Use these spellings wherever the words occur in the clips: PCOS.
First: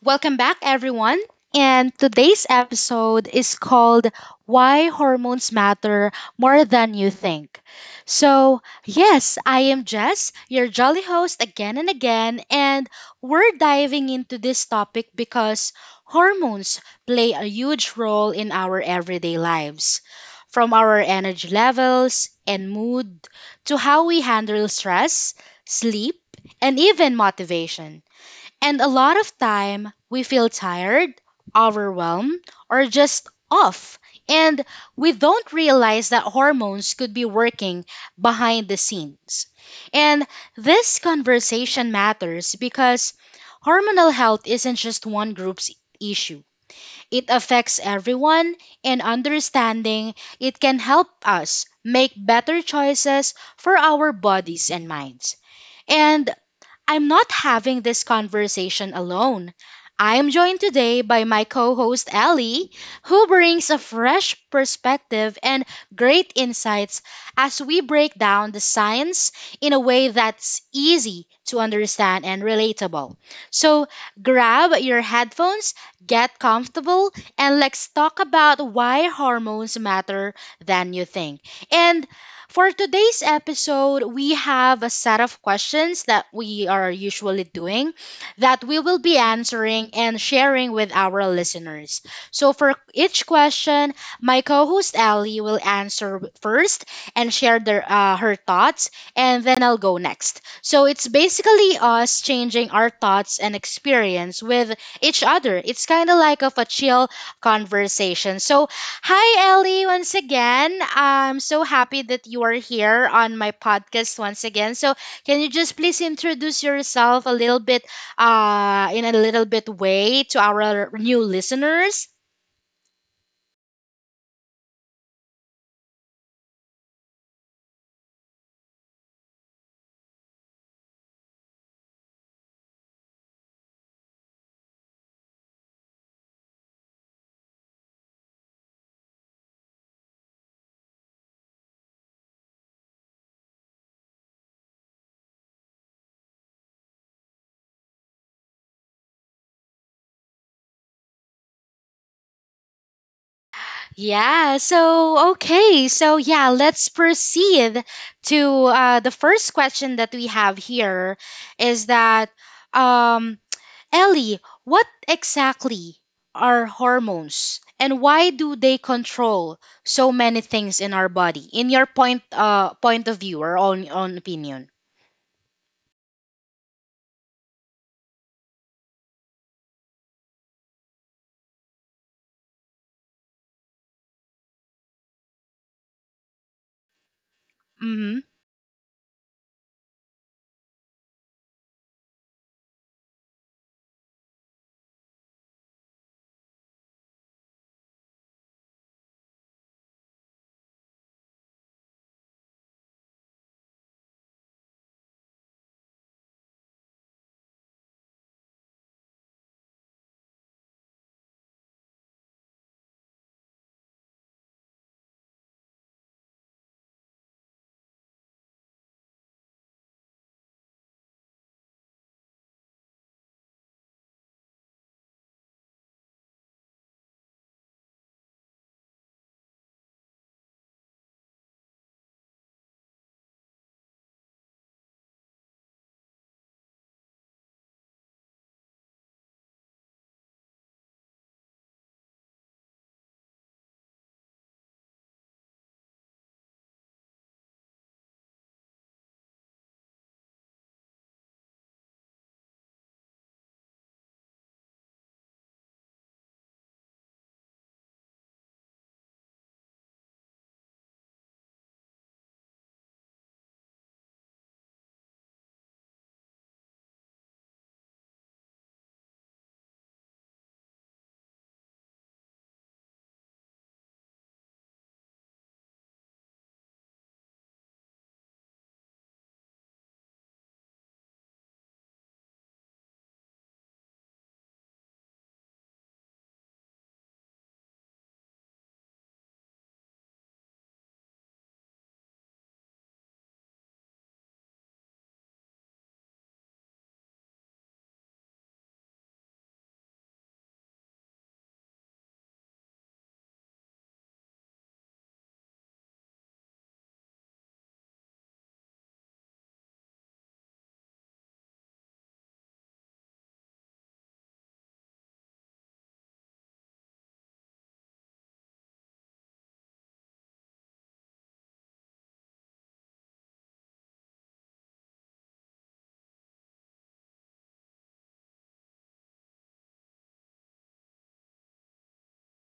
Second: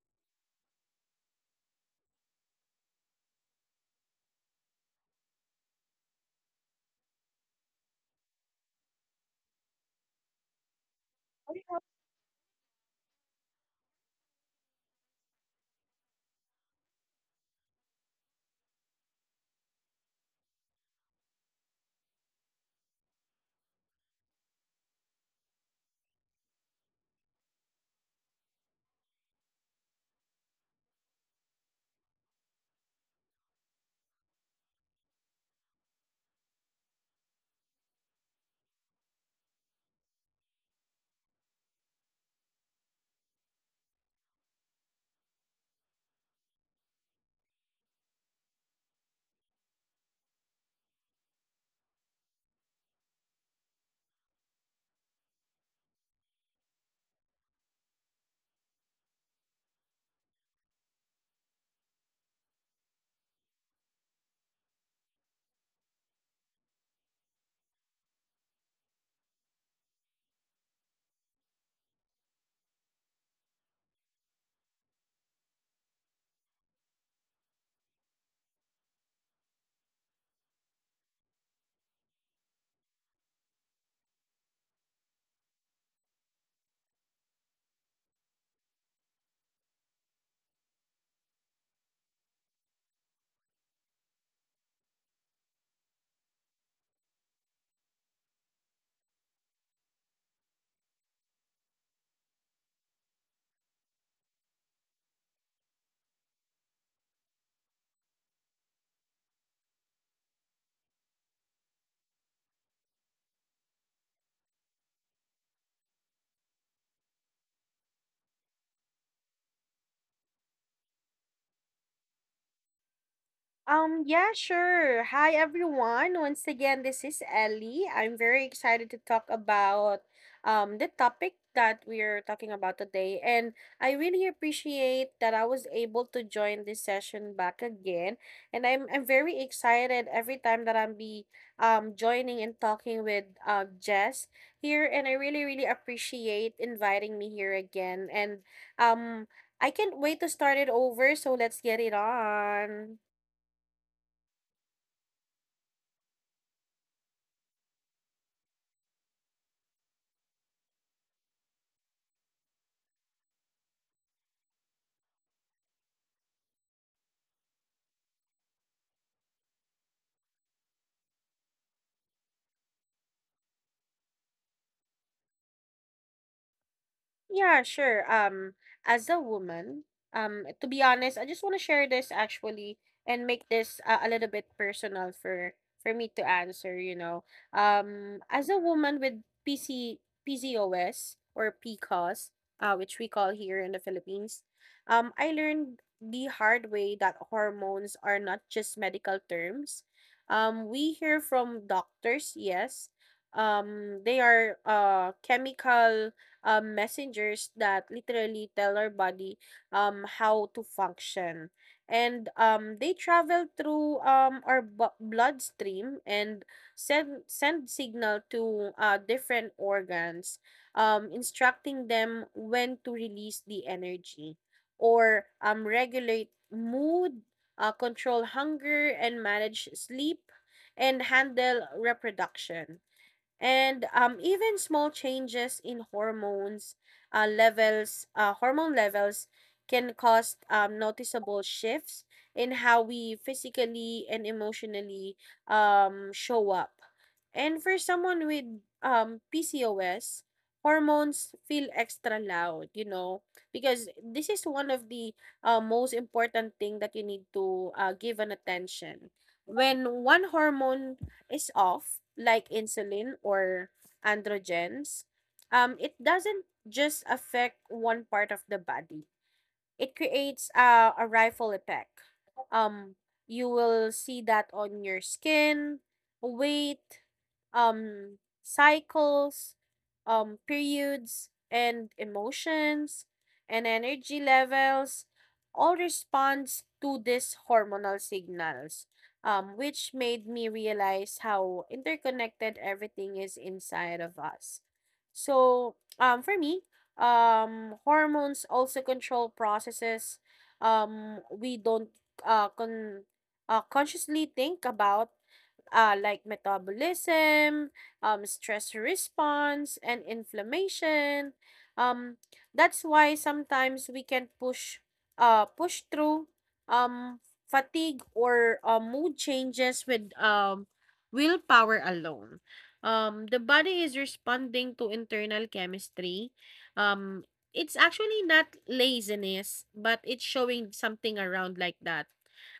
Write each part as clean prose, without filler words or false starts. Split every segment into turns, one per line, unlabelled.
Welcome back, everyone. And today's episode is called Why Hormones Matter More Than You Think. So, yes, I am Jess, your jolly host again and again, and we're diving into this topic because hormones play a huge role in our everyday lives. From our energy levels and mood to how we handle stress, sleep, and even motivation. And a lot of time we feel tired, overwhelmed, or just off. And we don't realize that hormones could be working behind the scenes. And this conversation matters because hormonal health isn't just one group's issue. It affects everyone, and understanding it can help us make better choices for our bodies and minds. And I'm not having this conversation alone. I am joined today by my co host Ellie, who brings a fresh perspective and great insights as we break down the science in a way that's easy to understand and relatable. So grab your headphones, get comfortable, and let's talk about why hormones matter than you think. And for today's episode, we have a set of questions that we are usually doing that we will be answering and sharing with our listeners. So, for each question, my co host Ellie will answer first and share her thoughts, and then I'll go next. So, it's basically us changing our thoughts and experience with each other. It's kind of like of a chill conversation. So, hi Ellie, once again. I'm so happy that you are here on my podcast once again. So, can you just please introduce yourself a little bit in a little bit way to our new listeners?
Yeah, sure. Hi, everyone. Once again, this is Ellie. I'm very excited to talk about the topic that we're talking about today. And I really appreciate that I was able to join this session back again. And I'm very excited every time that I'm be joining and talking with Jess here. And I really, really appreciate inviting me here again. And um, I can't wait to start it over. So let's get it on.
Yeah, so okay. So, yeah, let's proceed to the first question that we have here is that um Ellie, what exactly are hormones and why do they control so many things in our body? In your point of view or on opinion.
Yeah, sure. As a woman, to be honest, I just want to share this actually and make this a little bit personal for me to answer.
Mm-hmm.
As a woman with PC PCOS or PCOS, which we call here in the Philippines, I learned the hard way that hormones are not just medical terms. We hear from doctors, yes. They are chemical messengers that literally tell our body how to function. And they travel through our bloodstream and send signal to different organs, instructing them when to release the energy or regulate mood, control hunger, and manage sleep and handle reproduction, and even small changes in hormone levels can cause noticeable shifts in how we physically and emotionally show up. And for someone with PCOS, hormones feel extra loud, you know, because this is one of the most important thing that you need to give an attention. When one hormone is off, like insulin or androgens, it doesn't just affect one part of the body. It creates a rifle effect. Um, you will see that on your skin, weight, um, cycles, periods, and emotions, and energy levels all responds to these hormonal signals, which made me realize how interconnected everything is inside of us. For me, hormones also control processes we don't uh, con- consciously think about, like metabolism, stress response, and inflammation. Um, that's why sometimes we can push through um, fatigue or mood changes with willpower alone. The body is responding to internal chemistry. Um, it's actually not laziness, but it's showing something around like that.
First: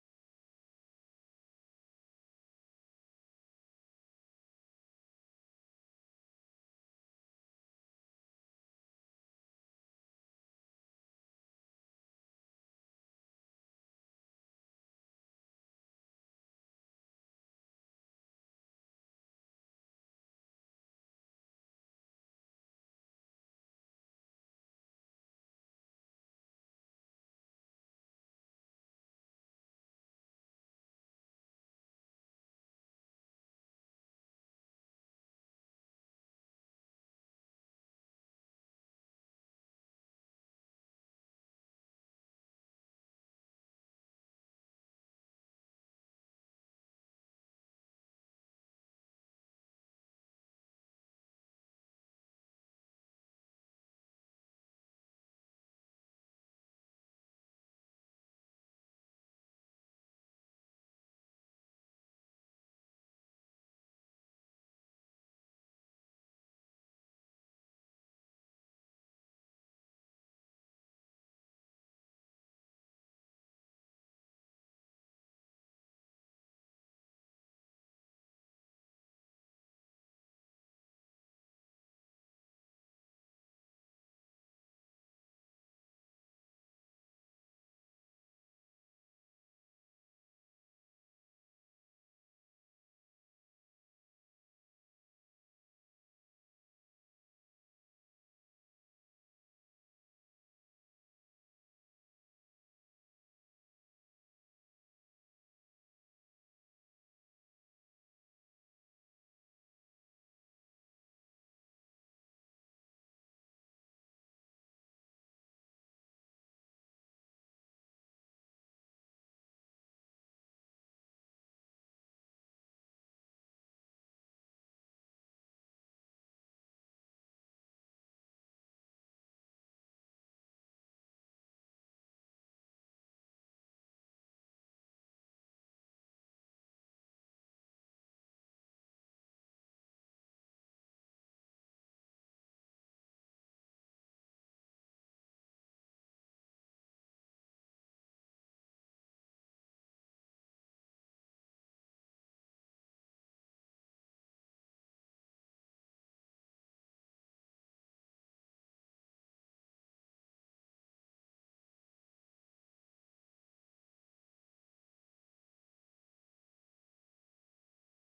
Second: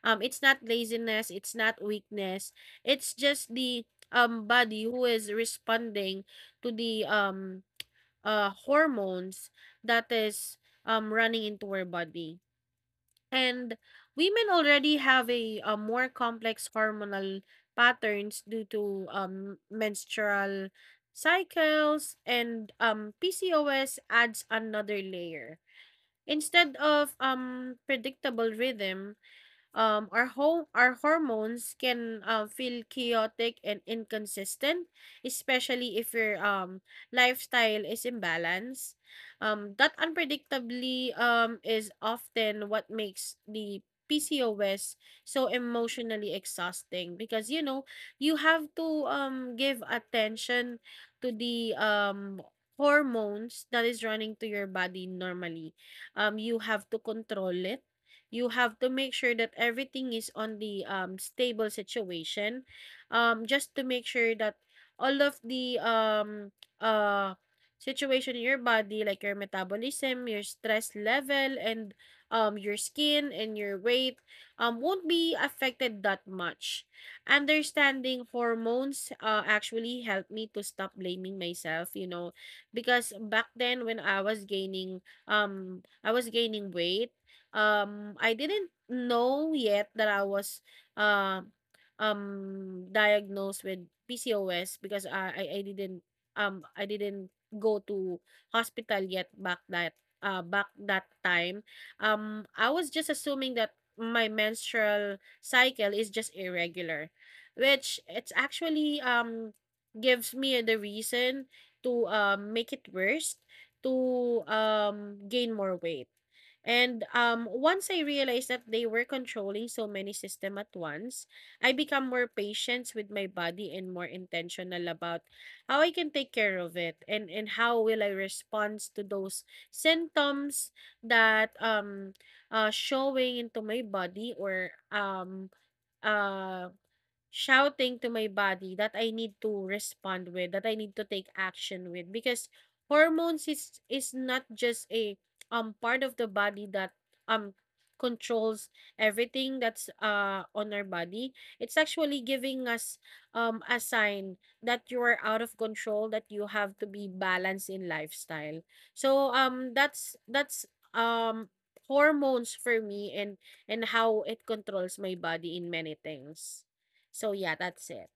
It's not laziness, it's not weakness. It's just the body who is responding to the hormones that is running into our body. And women already have more complex hormonal patterns due to menstrual cycles, and PCOS adds another layer. Instead of predictable rhythm, our hormones can feel chaotic and inconsistent, especially if your lifestyle is imbalanced. That unpredictably is often what makes the PCOS so emotionally exhausting, because you know you have to give attention to the hormones that is running to your body normally. You have to control it. You have to make sure that everything is on the stable situation, just to make sure that all of the uh, situation in your body, like your metabolism, your stress level, and your skin and your weight, won't be affected that much. Understanding hormones actually helped me to stop blaming myself, you know, because back then when I was gaining weight, I didn't know yet that I was uh, diagnosed with PCOS, because I didn't I didn't go to hospital yet back that time. I was just assuming that my menstrual cycle is just irregular, which it's actually gives me the reason to make it worse, to gain more weight. And once I realized that they were controlling so many systems at once, I become more patient with my body and more intentional about how I can take care of it, and how will I respond to those symptoms that showing into my body, or uh, shouting to my body that I need to respond with, that I need to take action with, because hormones is not just a part of the body that um controls everything that's on our body. It's actually giving us a sign that you are out of control, that you have to be balanced in lifestyle. So that's um hormones for me, and how it controls my body in many things. So yeah, that's it.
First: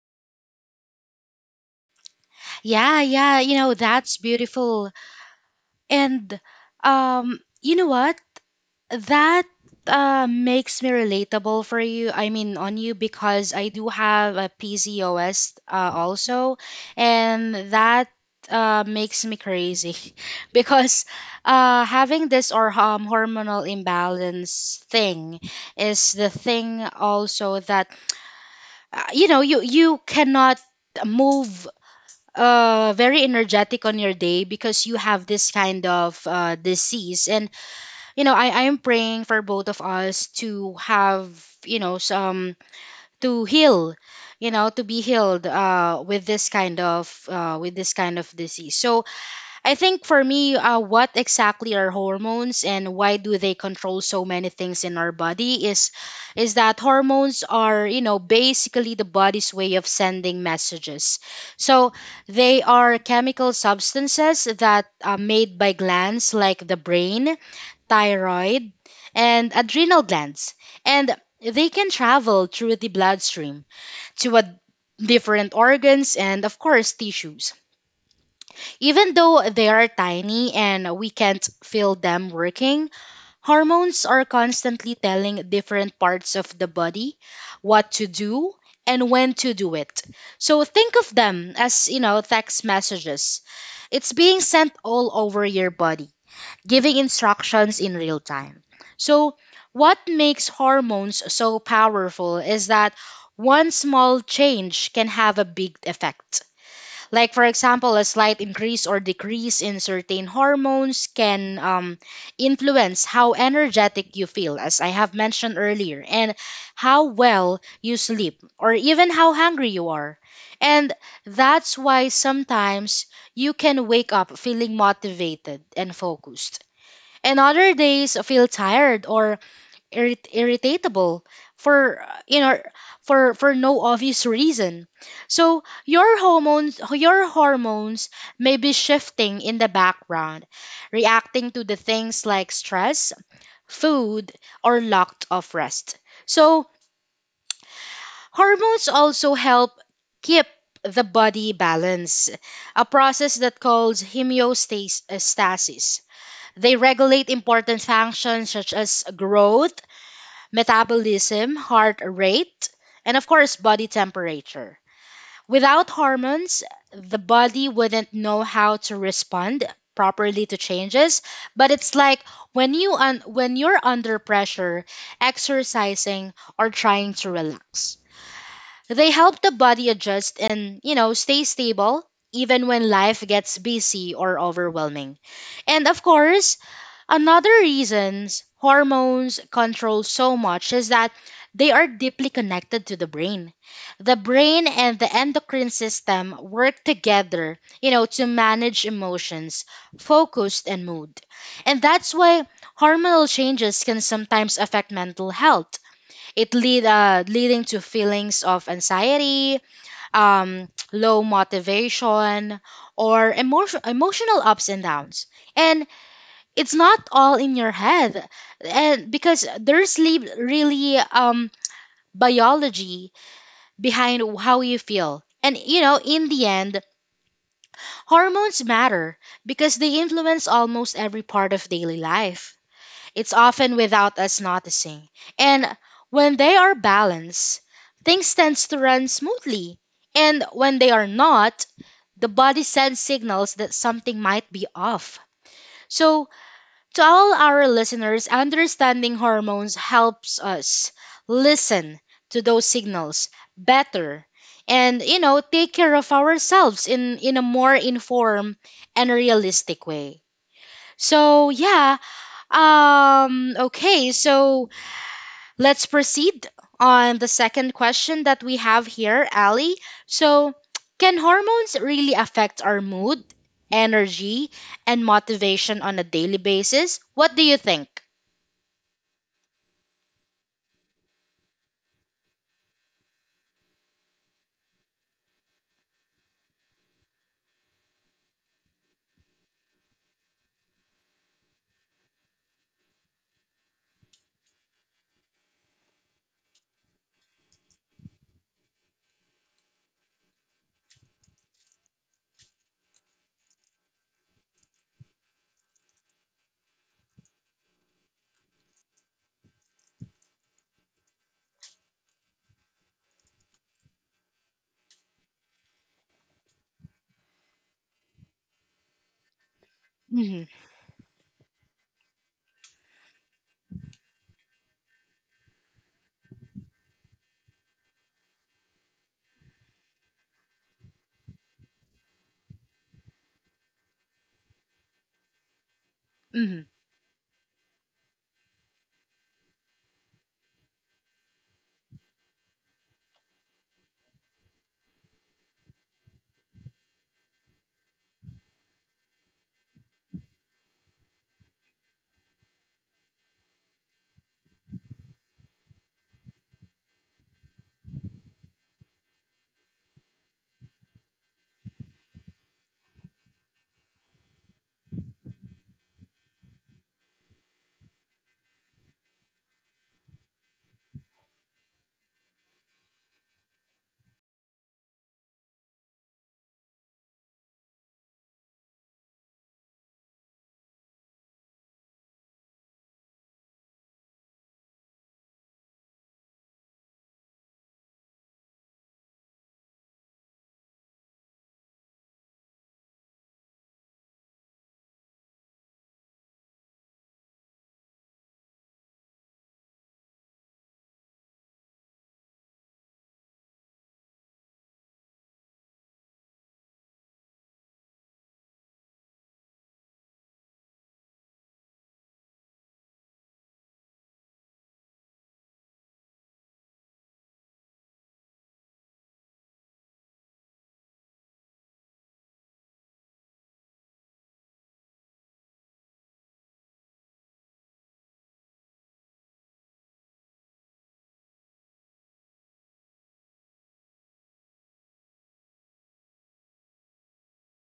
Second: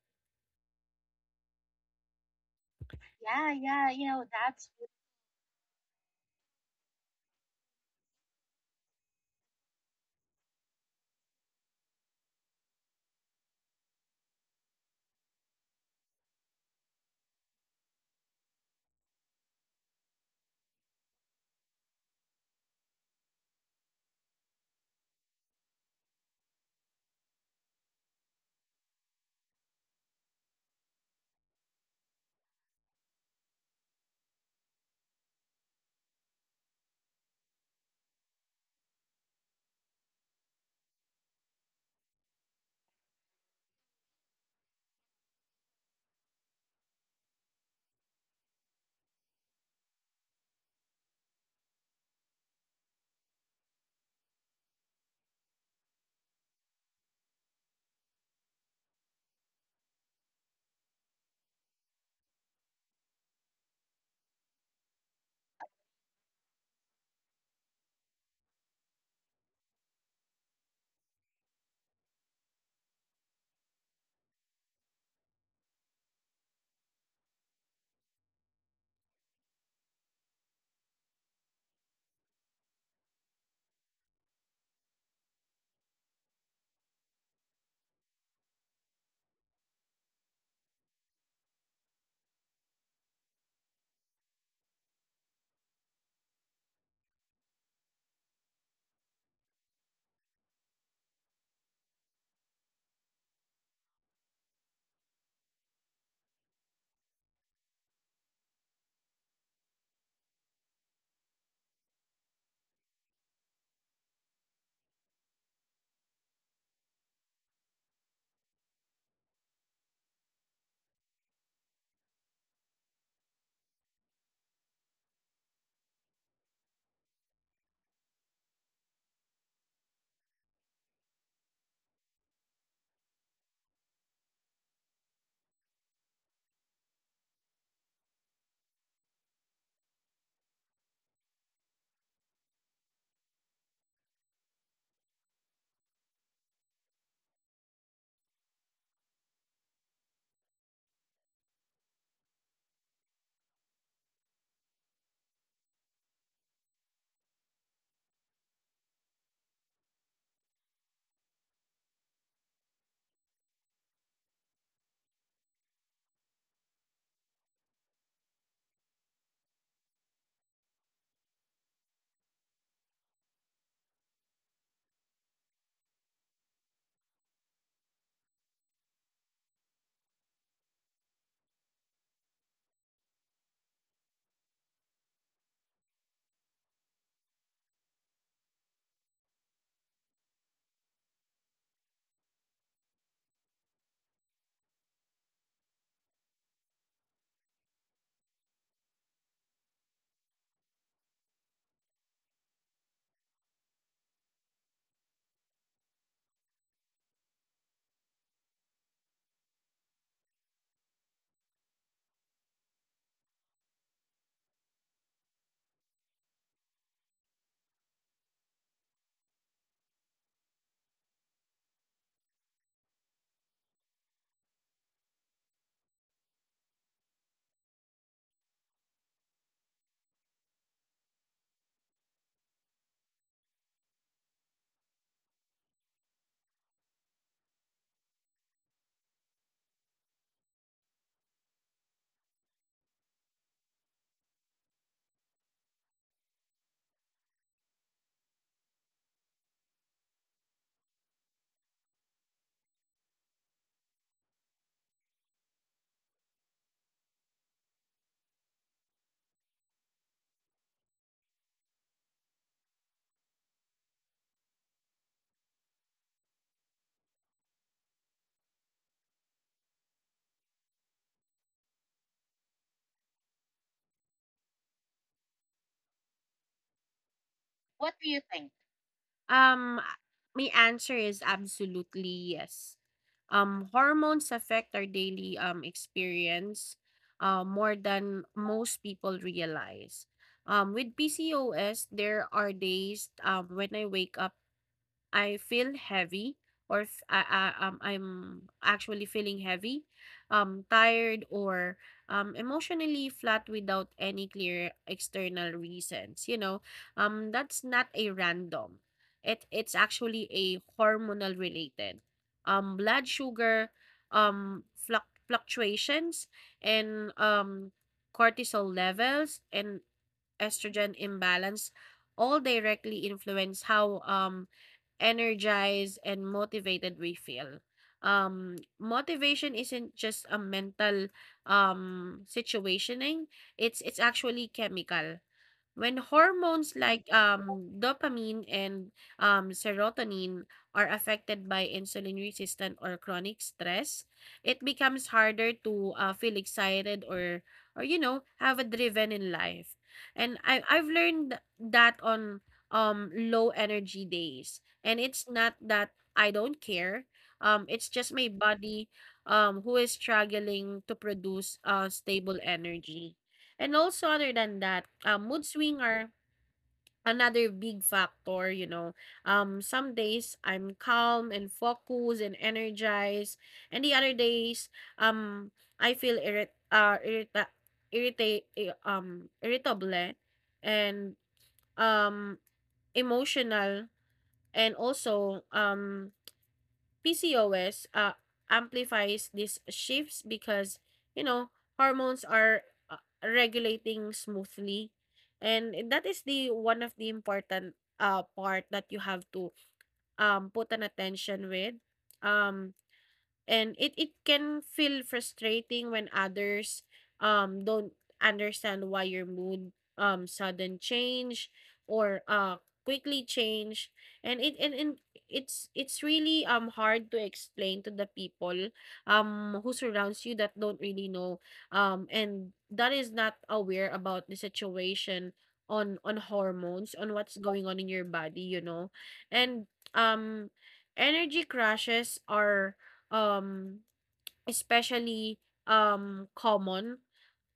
Yeah, yeah,
Yeah, yeah, you
that's
know, that's
beautiful. And you know what? That makes me relatable for you. I mean, on you because I do have a PCOS also, and that makes me crazy because having this or hormonal imbalance thing is the thing also that you cannot move very energetic on your day because you have this kind of disease. And I am praying for both of us to have, some to heal, to be healed with this kind of disease. So, I think for me, what exactly are hormones and why do they control so many things in our body is that hormones are, basically the body's way of sending messages. So, they are chemical substances that are made by glands like the brain, thyroid, and adrenal glands, and they can travel through the bloodstream to a different organs and, of course, tissues. Even though they are tiny and we can't feel them working, hormones are constantly telling different parts of the body what to do and when to do it. So, think of them as, text messages. It's being sent all over your body, giving instructions in real time. So, what makes hormones so powerful is that one small change can have a big effect. Like, for example, a slight increase or decrease in certain hormones can influence how energetic you feel, as I have mentioned earlier, and how well you sleep, or even how hungry you are. And that's why sometimes you can wake up feeling motivated and focused, and other days feel tired or irritable for for no obvious reason. So, your hormones may be shifting in the background, reacting to the things like stress, food, or lack of rest. So, hormones also help keep the body balance, a process that calls homeostasis. They regulate important functions such as growth, metabolism, heart rate, and, of course, body temperature. Without hormones, the body wouldn't know how to respond properly to changes, but it's like when when you're under pressure, exercising, or trying to relax. They help the body adjust and, stay stable even when life gets busy or overwhelming. And, of course, another reasons hormones control so much is that they are deeply connected to the brain. The brain and the endocrine system work together, to manage emotions, focus, and mood. And that's why hormonal changes can sometimes affect mental health, It lead leading to feelings of anxiety, low motivation, or emotional ups and downs. And it's not all in your head, and because there's sleep really biology behind how you feel. And in the end, hormones matter because they influence almost every part of daily life. It's often without us noticing. And when they are balanced, things tend to run smoothly, and when they are not, the body sends signals that something might be off. So, to all our listeners, understanding hormones helps us listen to those signals better, and take care of ourselves in a more informed and realistic way. So, yeah, okay, so let's proceed on the second question that we have here, Ali. So, can hormones really affect our mood, energy, and motivation on a daily basis? What do you think?
What do you think? Um, my answer is absolutely yes. Hormones affect our daily experience more than most people realize. With PCOS, there are days when I wake up I feel heavy, or I'm actually feeling heavy, tired, or emotionally flat without any clear external reasons. You know, that's not a random. It's actually a hormonal related, blood sugar um, fluctuations, and cortisol levels, and
Hmm.
estrogen imbalance all directly influence how energized and motivated we feel. Motivation isn't just a mental situationing; it's actually chemical. When
Hmm.
hormones like dopamine and serotonin are affected by insulin resistant or chronic stress, it becomes harder to feel excited, or you know have a driven in life. And I've learned that on low energy days, and it's not that I don't care. It's just my body who is struggling to produce stable energy. And also other than that, mood swing are another big factor, you know. Some days I'm calm and focused and energized, and the other days, um, I feel irritate irritable and um emotional. And also PCOS amplifies these shifts because, you know, hormones are regulating smoothly. And that is the one of the important part that you have to put an attention with. Um, and it it can feel frustrating when others don't understand why your mood sudden change or quickly change. And it's really hard to explain to the people who surrounds you, that don't really know and that is not aware about the situation on hormones, on what's going on in your body, you know. And um energy crashes are um, especially common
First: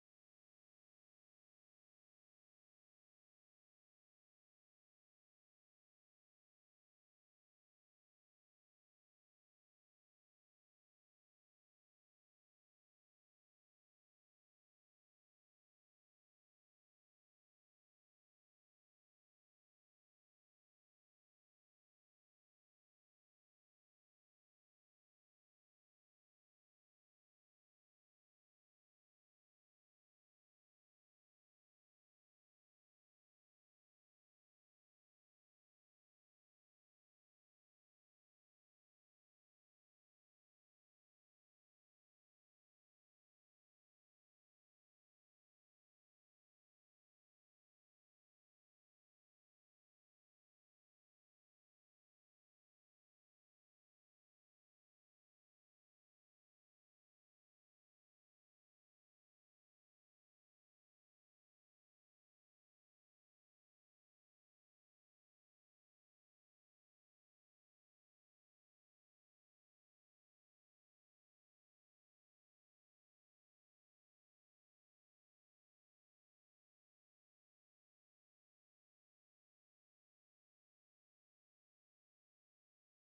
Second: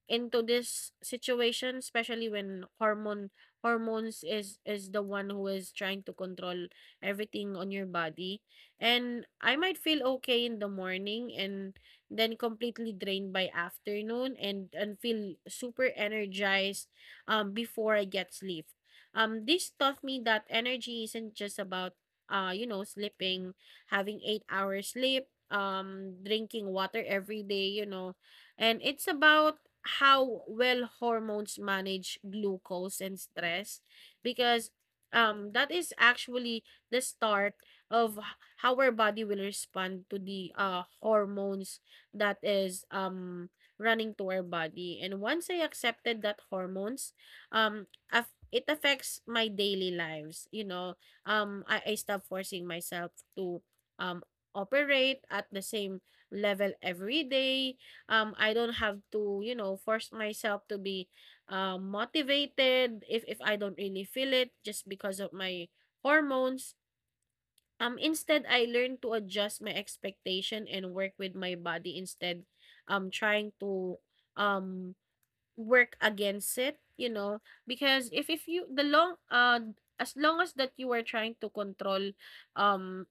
into this situation, especially when hormones is the one who is trying to control everything on your body. And I might feel okay in the morning, and then completely drained by afternoon, and feel super energized before I get sleep. This taught me that energy isn't just about you know sleeping, having 8 hours sleep, drinking water every day, you know. And it's about how well hormones manage glucose and stress, because that is actually the start of how our body will respond to the hormones that is running to our body. And once I accepted that hormones um af- it affects my daily lives, you know, I stop forcing myself to um operate at the same level every day. I don't have to, you know, force myself to be motivated if I don't really feel it just because of my hormones. Instead, I learn to adjust my expectation and work with my body, instead trying to um work against it, you know. Because if you the long as long as that you are trying to control um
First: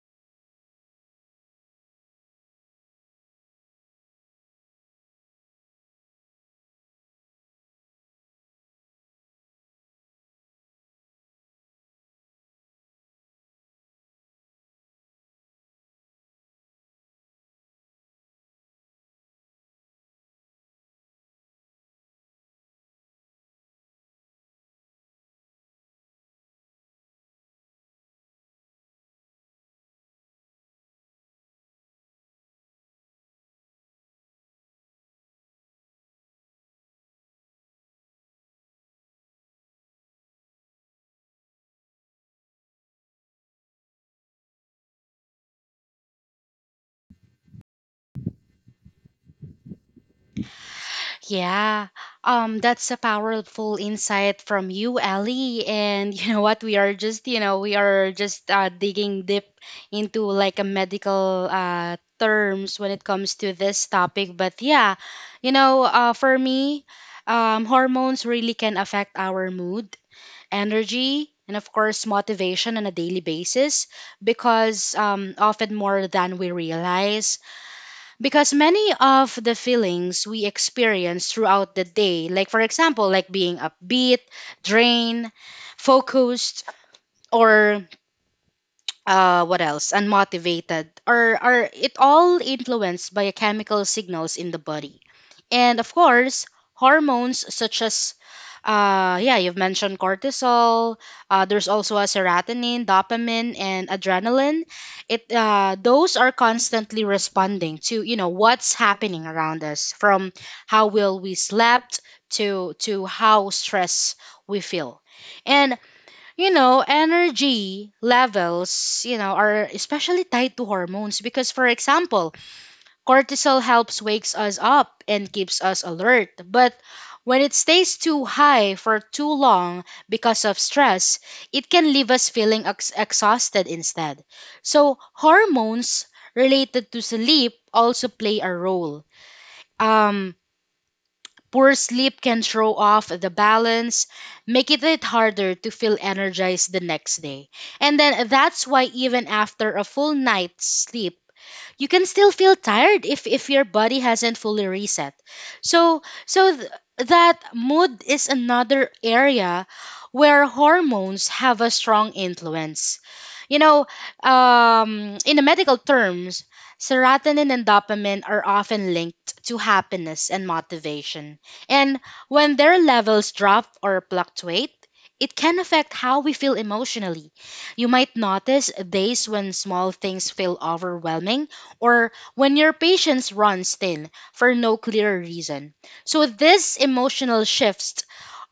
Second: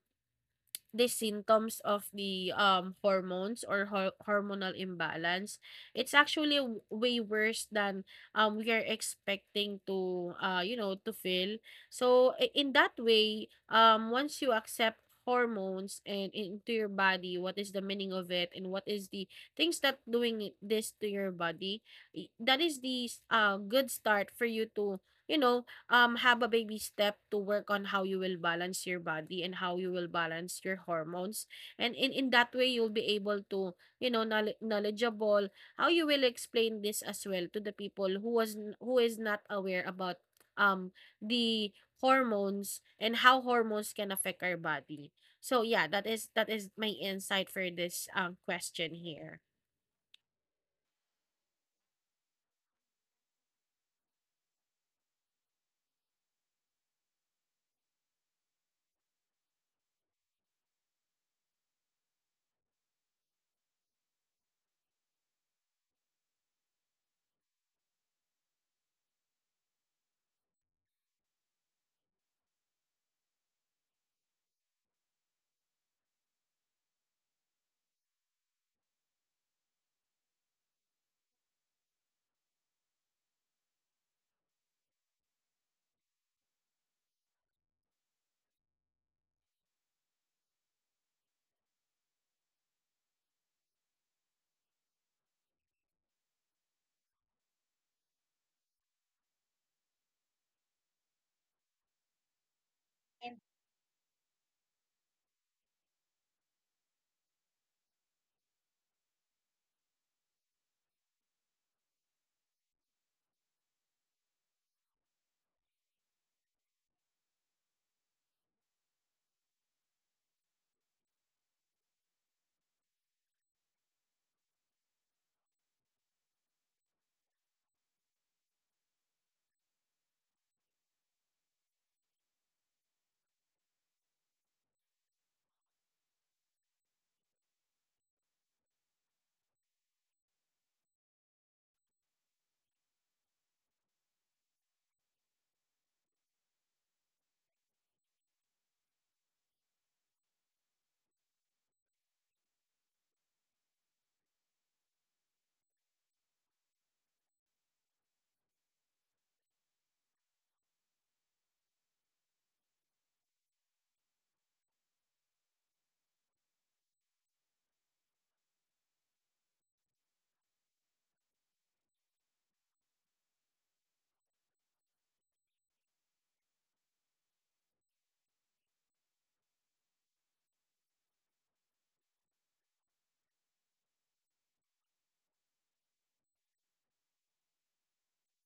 the symptoms of the hormones, or hormonal imbalance, it's actually way worse than we are expecting to you know to feel. So in that way, once you accept hormones and into your body, what is the meaning of it and what is the things that this to your body, that is the good start for you to, you know, have a baby step to work on how you will balance your body and how you will balance your hormones. And in that way, you'll be able to, you know, knowledgeable how you will explain this as well to the people who who is not aware about um the hormones and how hormones can affect our body. So yeah, that is my insight for this question here.
Yeah. That's a powerful insight from you, Ellie. And you know what? We are just, you know, we are just digging deep into like a medical terms when it comes to this topic. But yeah, for me, hormones really can affect our mood, energy, and, of course, motivation on a daily basis, because often more than we realize. Because many of the feelings we experience throughout the day, like, for example, like being upbeat, drained, focused, or what else? Unmotivated, or are it all influenced by chemical signals in the body. And, of course, hormones such as, yeah, you've mentioned cortisol. There's also a serotonin, dopamine, and adrenaline. It Those are constantly responding to what's happening around us, from how well we slept to how stress we feel. And energy levels, are especially tied to hormones because, for example, cortisol helps wakes us up and keeps us alert. But when it stays too high for too long because of stress, it can leave us feeling exhausted instead. So, hormones related to sleep also play a role. Um, Poor sleep can throw off the balance, making it harder to feel energized the next day. And then that's why even after a full night's sleep, you can still feel tired if your body hasn't fully reset. So so th- that mood is another area where hormones have a strong influence. You know, in the medical terms, serotonin and dopamine are often linked to happiness and motivation, and when their levels drop or fluctuate, it can affect how we feel emotionally. You might notice days when small things feel overwhelming, or when your patience runs thin for no clear reason. So, these emotional shifts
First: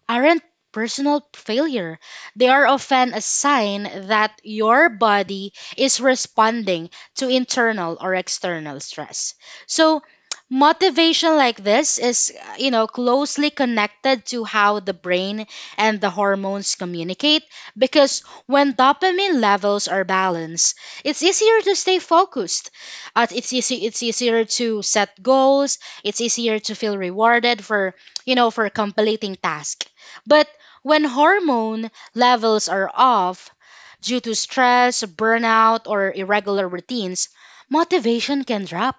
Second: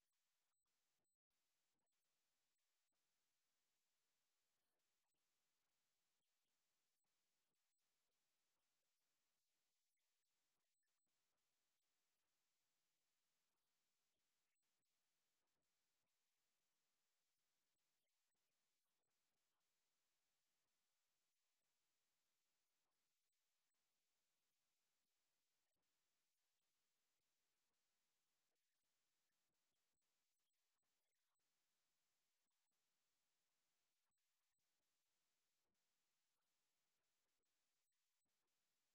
aren't personal failure. They are often a sign that your body is responding to internal or external stress. So, motivation like this is closely connected to how the brain and the hormones communicate, because when dopamine levels are balanced, it's easier to stay focused, it's easier to set goals, it's easier to feel rewarded for for completing tasks. But when hormone levels are off due to stress, burnout, or irregular routines, motivation can drop,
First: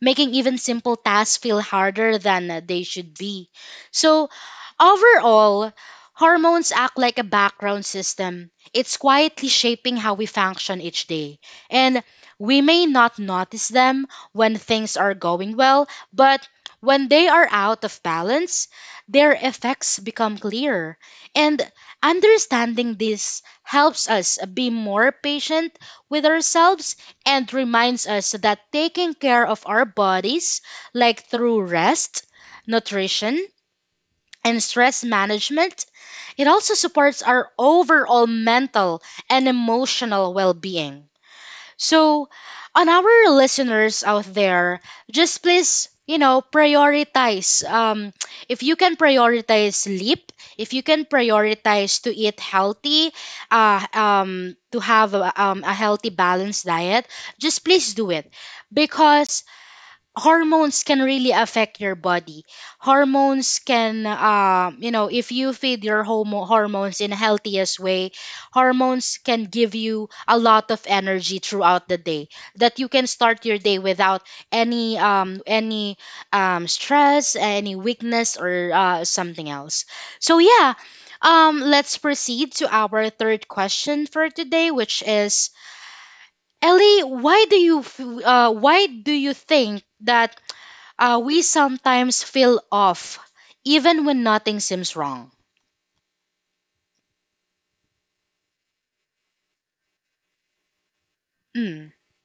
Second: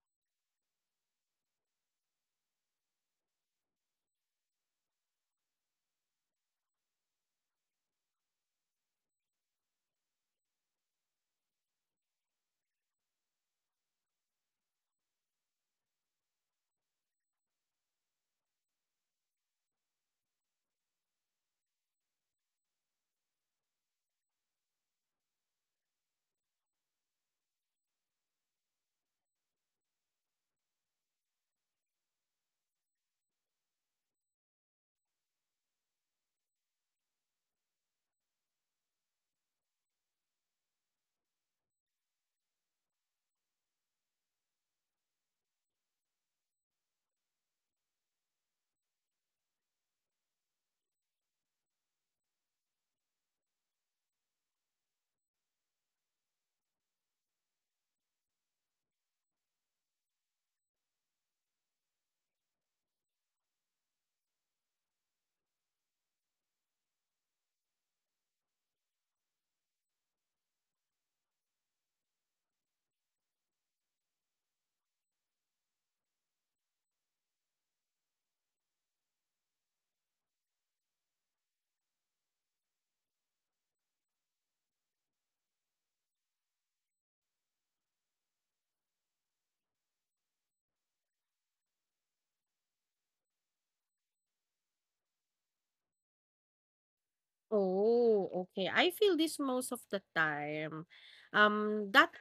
making even simple tasks feel harder than they should be. So, overall, hormones act like a background system. It's quietly shaping how we function each day. And we may not notice them when things are going well, but when they are out of balance, their effects become clearer. And understanding this helps us be more patient with ourselves, and reminds us that taking care of our bodies, like through rest, nutrition, and stress management, it also supports our overall mental and emotional well being. So, on our listeners out there, just please, prioritize. If you can prioritize sleep, if you can prioritize to eat healthy, to have a healthy, balanced diet, just please do it, because hormones can really affect your body. Hormones can, if you feed your hormones in healthiest way, hormones can give you a lot of energy throughout the day, that you can start your day without any stress, any weakness, or something else. So, yeah, let's proceed to our third question for today, which is, Ellie, why do you think that we sometimes feel off, even when nothing seems wrong?
Oh, okay. I feel this most of the time.
Mm.
That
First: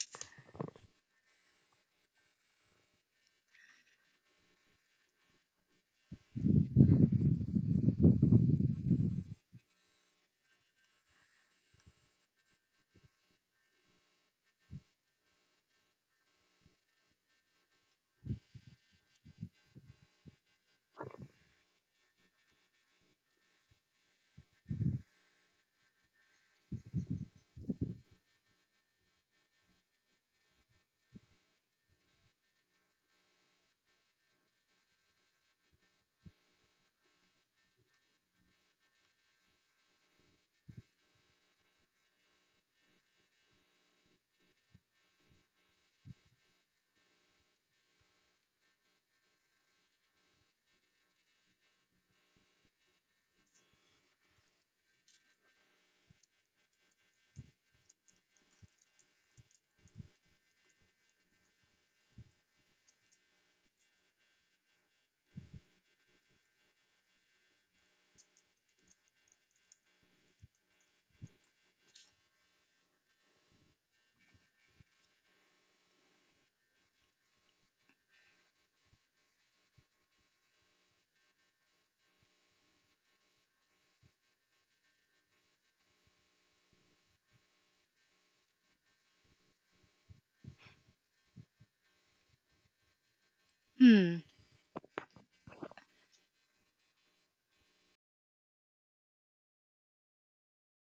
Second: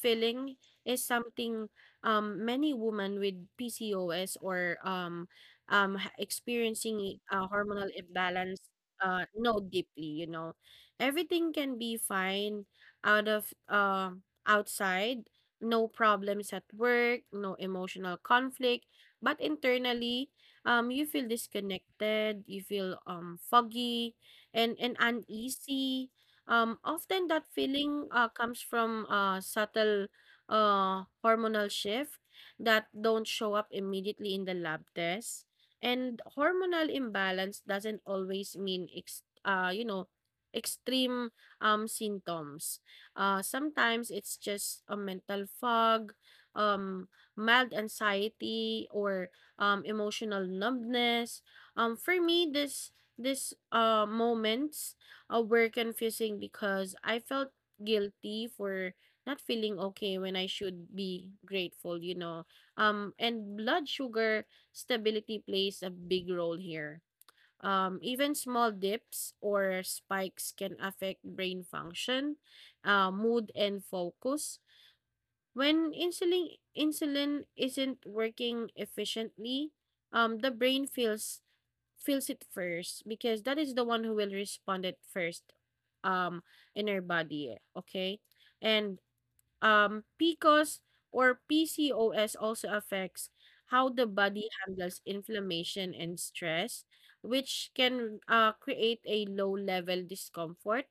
feeling is something many women with PCOS, or experiencing a hormonal imbalance, know deeply, you know. Everything can be fine out of outside, no problems at work, no emotional conflict, but internally you feel disconnected, you feel foggy, and uneasy. Often that feeling comes from subtle hormonal shift that don't show up immediately in the lab test. And hormonal imbalance doesn't always mean, extreme symptoms. Sometimes it's just a mental fog, um, mild anxiety, or emotional numbness. For me, this these moments were confusing because I felt guilty for not feeling okay when I should be grateful, you know. And blood sugar stability plays a big role here. Even small dips or spikes can affect brain function, mood, and focus. When insulin isn't working efficiently, the brain feels it first because that is the one who will respond it first um in our body, okay? And um, PCOS or PCOS also affects how the
Mm.
body handles inflammation and stress, which can create a low level discomfort.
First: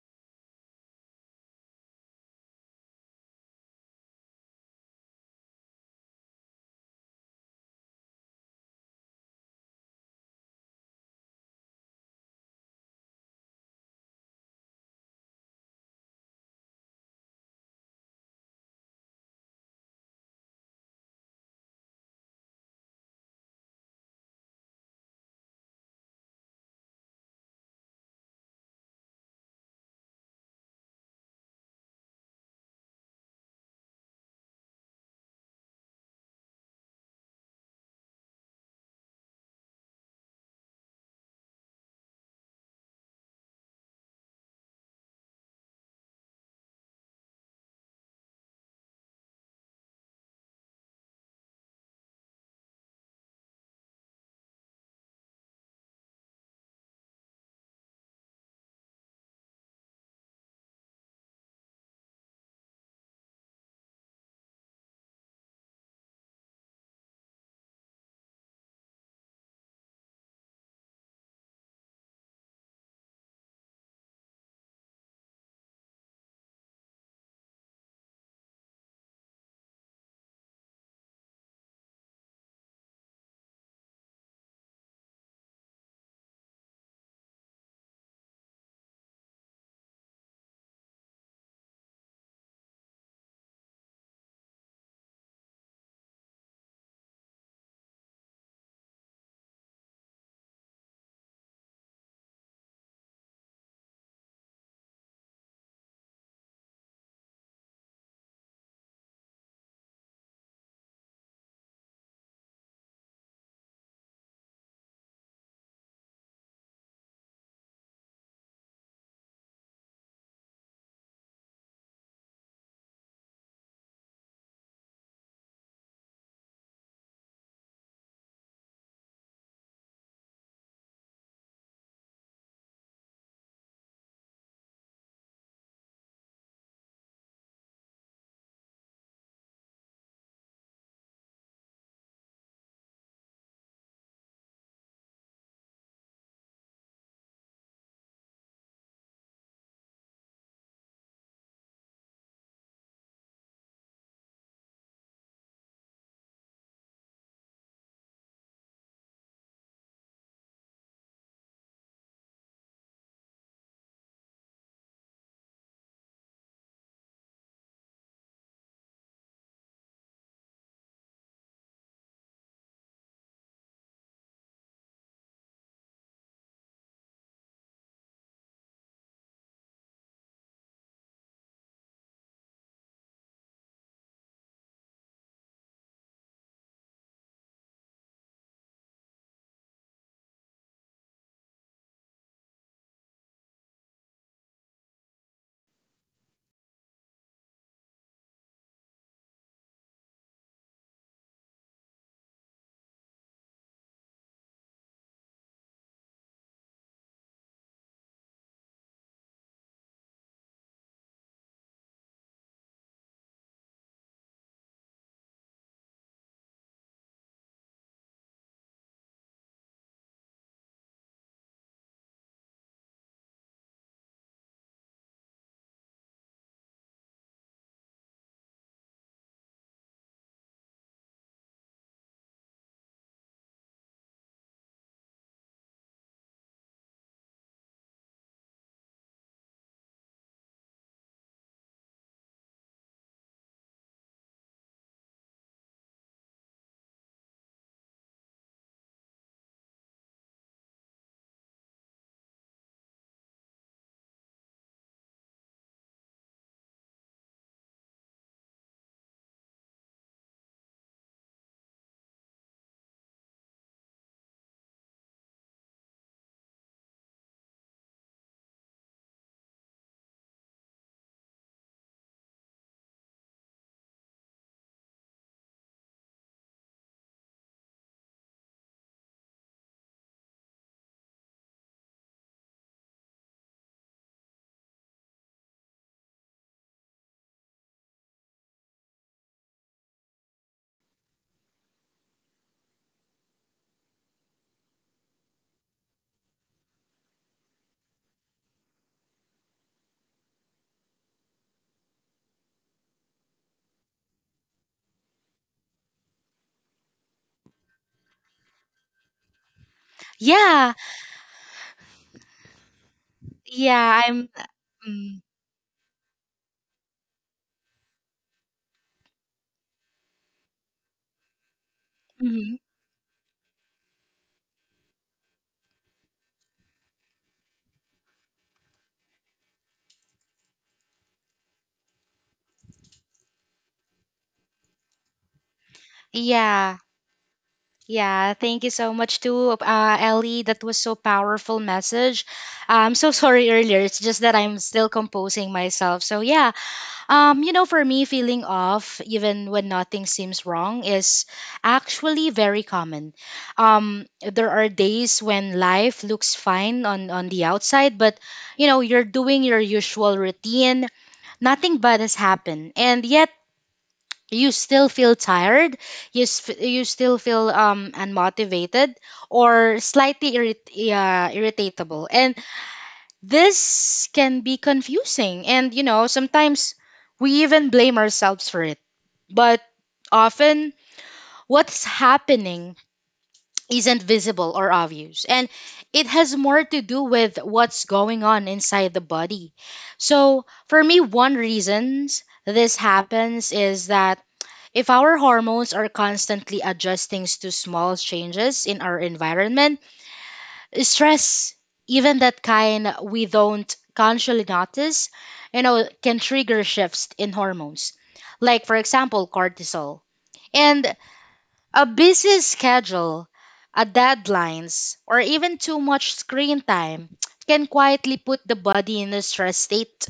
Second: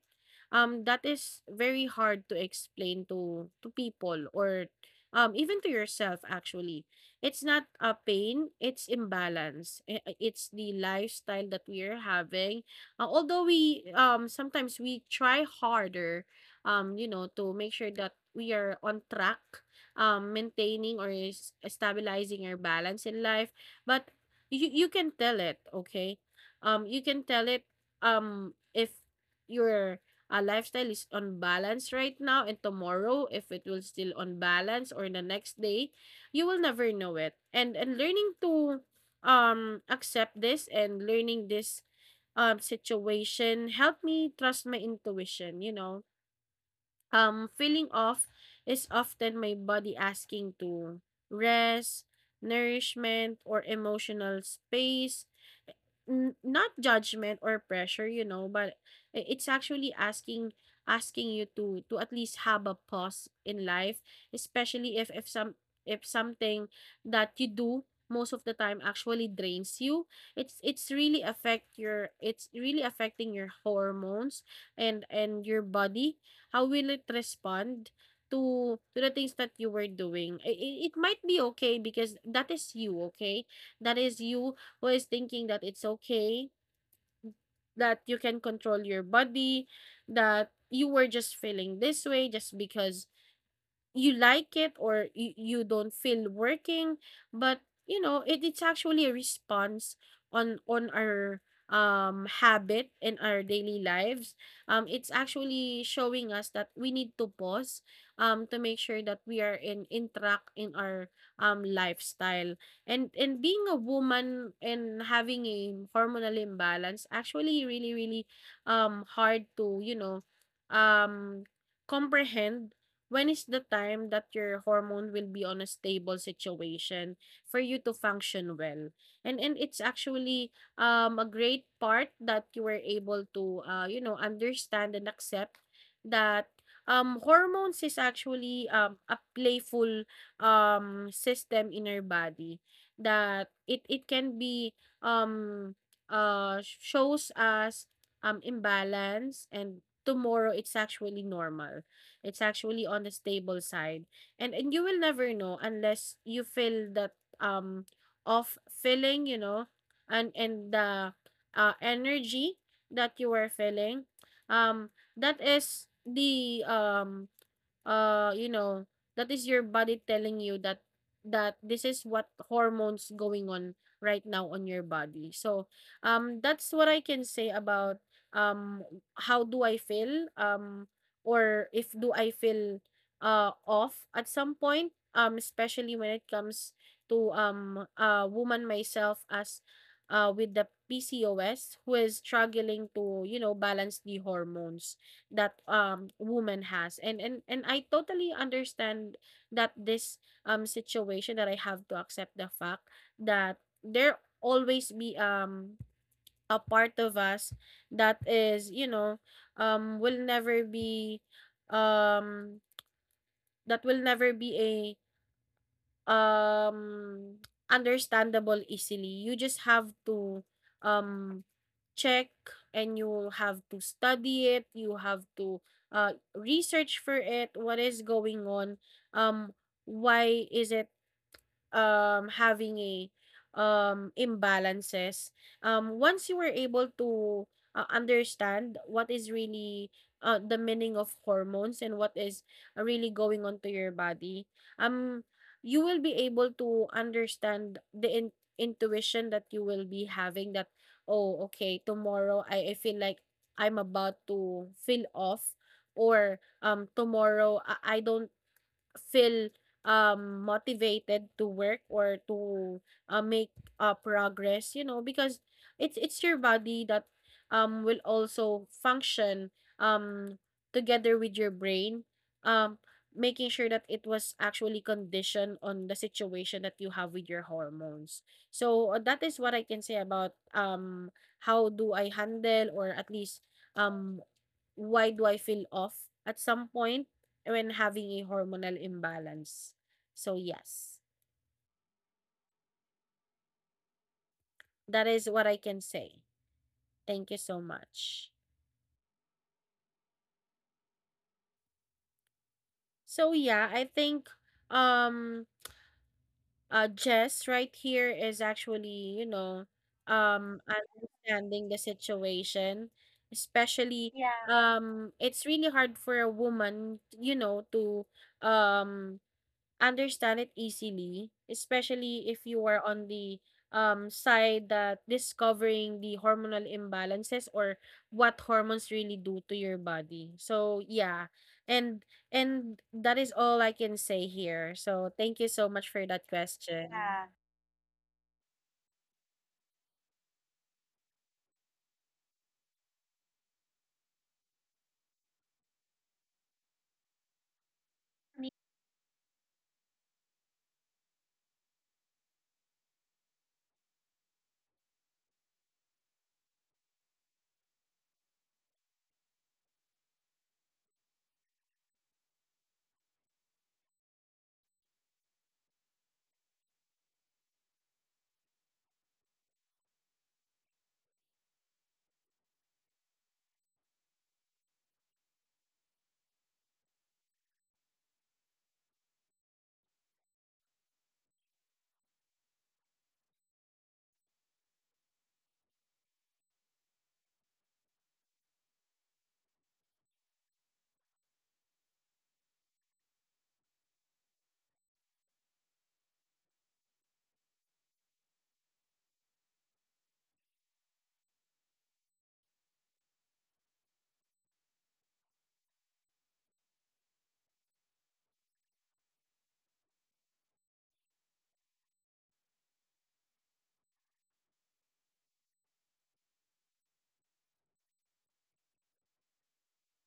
That is very hard to explain to people or even to yourself, actually. It's not a pain, it's imbalance. It's the lifestyle that we are having. Although we sometimes we try harder, to make sure that we are on track, maintaining or is stabilizing our balance in life. But you can tell it, okay? You can tell it if your lifestyle is on balance right now, and tomorrow if it will still on balance or the next day, you will never know it. And learning to accept this, and learning this situation helped me trust my intuition, you know. Feeling off is often my body asking to rest, nourishment, or emotional space, not judgment or pressure, you know, but it's actually asking you to at least have a pause in life, especially if something that you do most of the time actually drains you. It's really affecting your hormones and your body. How will it respond to the things that you were doing? It might be okay because that is you, okay? That is you who is thinking that it's okay, that you can control your body, that you were just feeling this way just because you like it or you don't feel working. But you know, it, it's actually a response on our habit in our daily lives. It's actually showing us that we need to pause, to make sure that we are in track in our lifestyle. And being a woman and having a hormonal imbalance actually really hard to, you know, um comprehend when is the time that your hormone will be on a stable situation for you to function well. And it's actually a great part that you were able to, you know, understand and accept that hormones is actually a playful system in our body, that it can be um shows us imbalance, and tomorrow it's actually normal. It's actually on the stable side. And you will never know unless you feel that off feeling, you know, and the energy that you are feeling. That is the you know, that is your body telling you that this is what hormones going on right now on your body. So that's what I can say about, um how do I feel, or if do I feel off at some point, especially when it comes to, a woman myself, as with the PCOS, who is struggling to, you know, balance the hormones that woman has. And I totally understand that this situation, that I have to accept the fact that there always be a part of us that is, you know, will never be um a um, understandable easily. You just have to, um, check, and you have to study it. You have to research for it. What is going on? Um, why is it having a imbalances? Once you were able to understand what is really the meaning of hormones and what is really going on to your body, um you will be able to understand the intuition that you will be having, that oh okay, tomorrow I feel like I'm about to feel off, or tomorrow I don't feel motivated to work or to make progress, you know, because it's your body that will also function um together with your brain, um making sure that it was actually conditioned on the situation that you have with your hormones. So that is what I can say about how do I handle, or at least um why do I feel off at some point when having a hormonal imbalance. So, yes, that is what I can say. Thank you so much. So, yeah, I think um Jess right here is actually, you know,
Yeah,
understanding the situation,
yeah,
especially.
I'm.
Yeah.
Mm,
It's really hard for a woman, you know, to um understand it easily, especially if
mhm.
you are on the side that discovering the hormonal imbalances, or what hormones really do to your body. So yeah, and and that is all I can say here. So thank you so much for that
Yeah,
question. Yeah.
yeah. Thank you so much too, Ellie. That was so powerful message. I'm so sorry earlier. It's just that I'm still composing myself. So yeah, you know, for me, feeling off even when nothing seems wrong is actually very common. There are days when life looks fine on the outside, but you know, you're doing your usual routine. Nothing bad has happened, and yet you still feel tired. You still feel unmotivated or slightly irritable, and this can be confusing, and you know, sometimes we even blame ourselves for it. But often, what's happening isn't visible or obvious, and it has more to do with what's going on inside the body. So, for me, one reasons this happens is that if our hormones are constantly adjusting to small changes in our environment, stress, even that kind we don't consciously notice, you know, can trigger shifts in hormones, like, for example, cortisol. And a busy schedule, a deadlines, or even too much screen time can quietly put the body in a stress state.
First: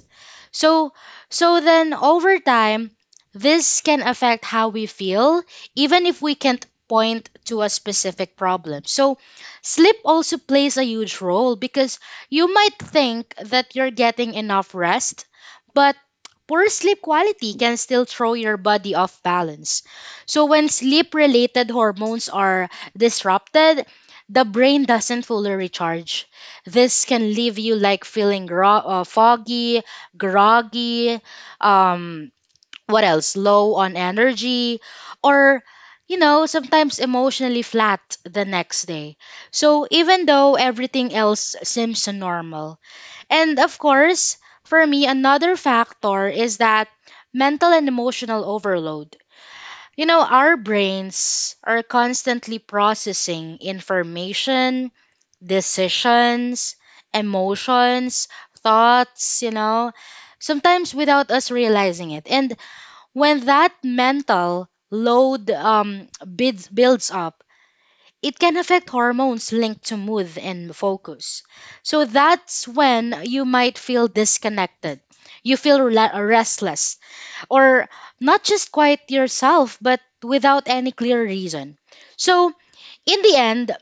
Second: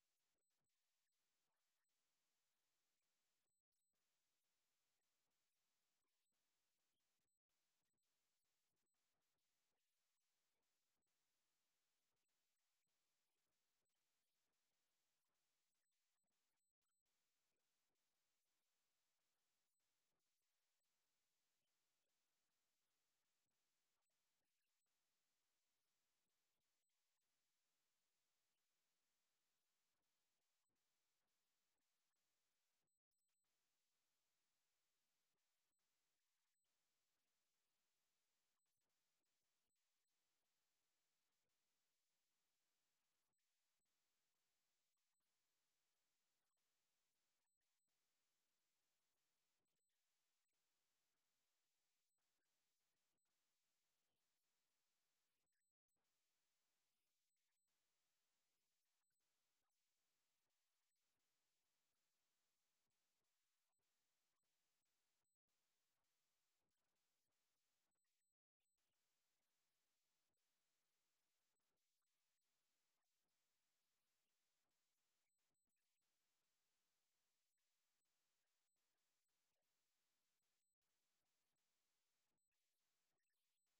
So so then over time this can affect how we feel even if we can't point to a specific problem. So sleep also plays a huge role because you might think that you're getting enough rest, but poor sleep quality can still throw your body off balance. So when sleep related hormones are disrupted, the brain doesn't fully recharge. This can leave you like feeling raw, foggy, groggy, um, what else? Low on energy, or you know, sometimes emotionally flat the next day. So even though everything else seems normal. And of course, for me, another factor is that mental and emotional overload. You know, our brains are constantly processing information decisions, emotions, thoughts, you know, sometimes without us realizing it. And when that mental load builds up, it can affect hormones linked to mood and focus. So that's when you might feel disconnected. You feel restless or not just quite yourself, but without any clear reason. So, in the end,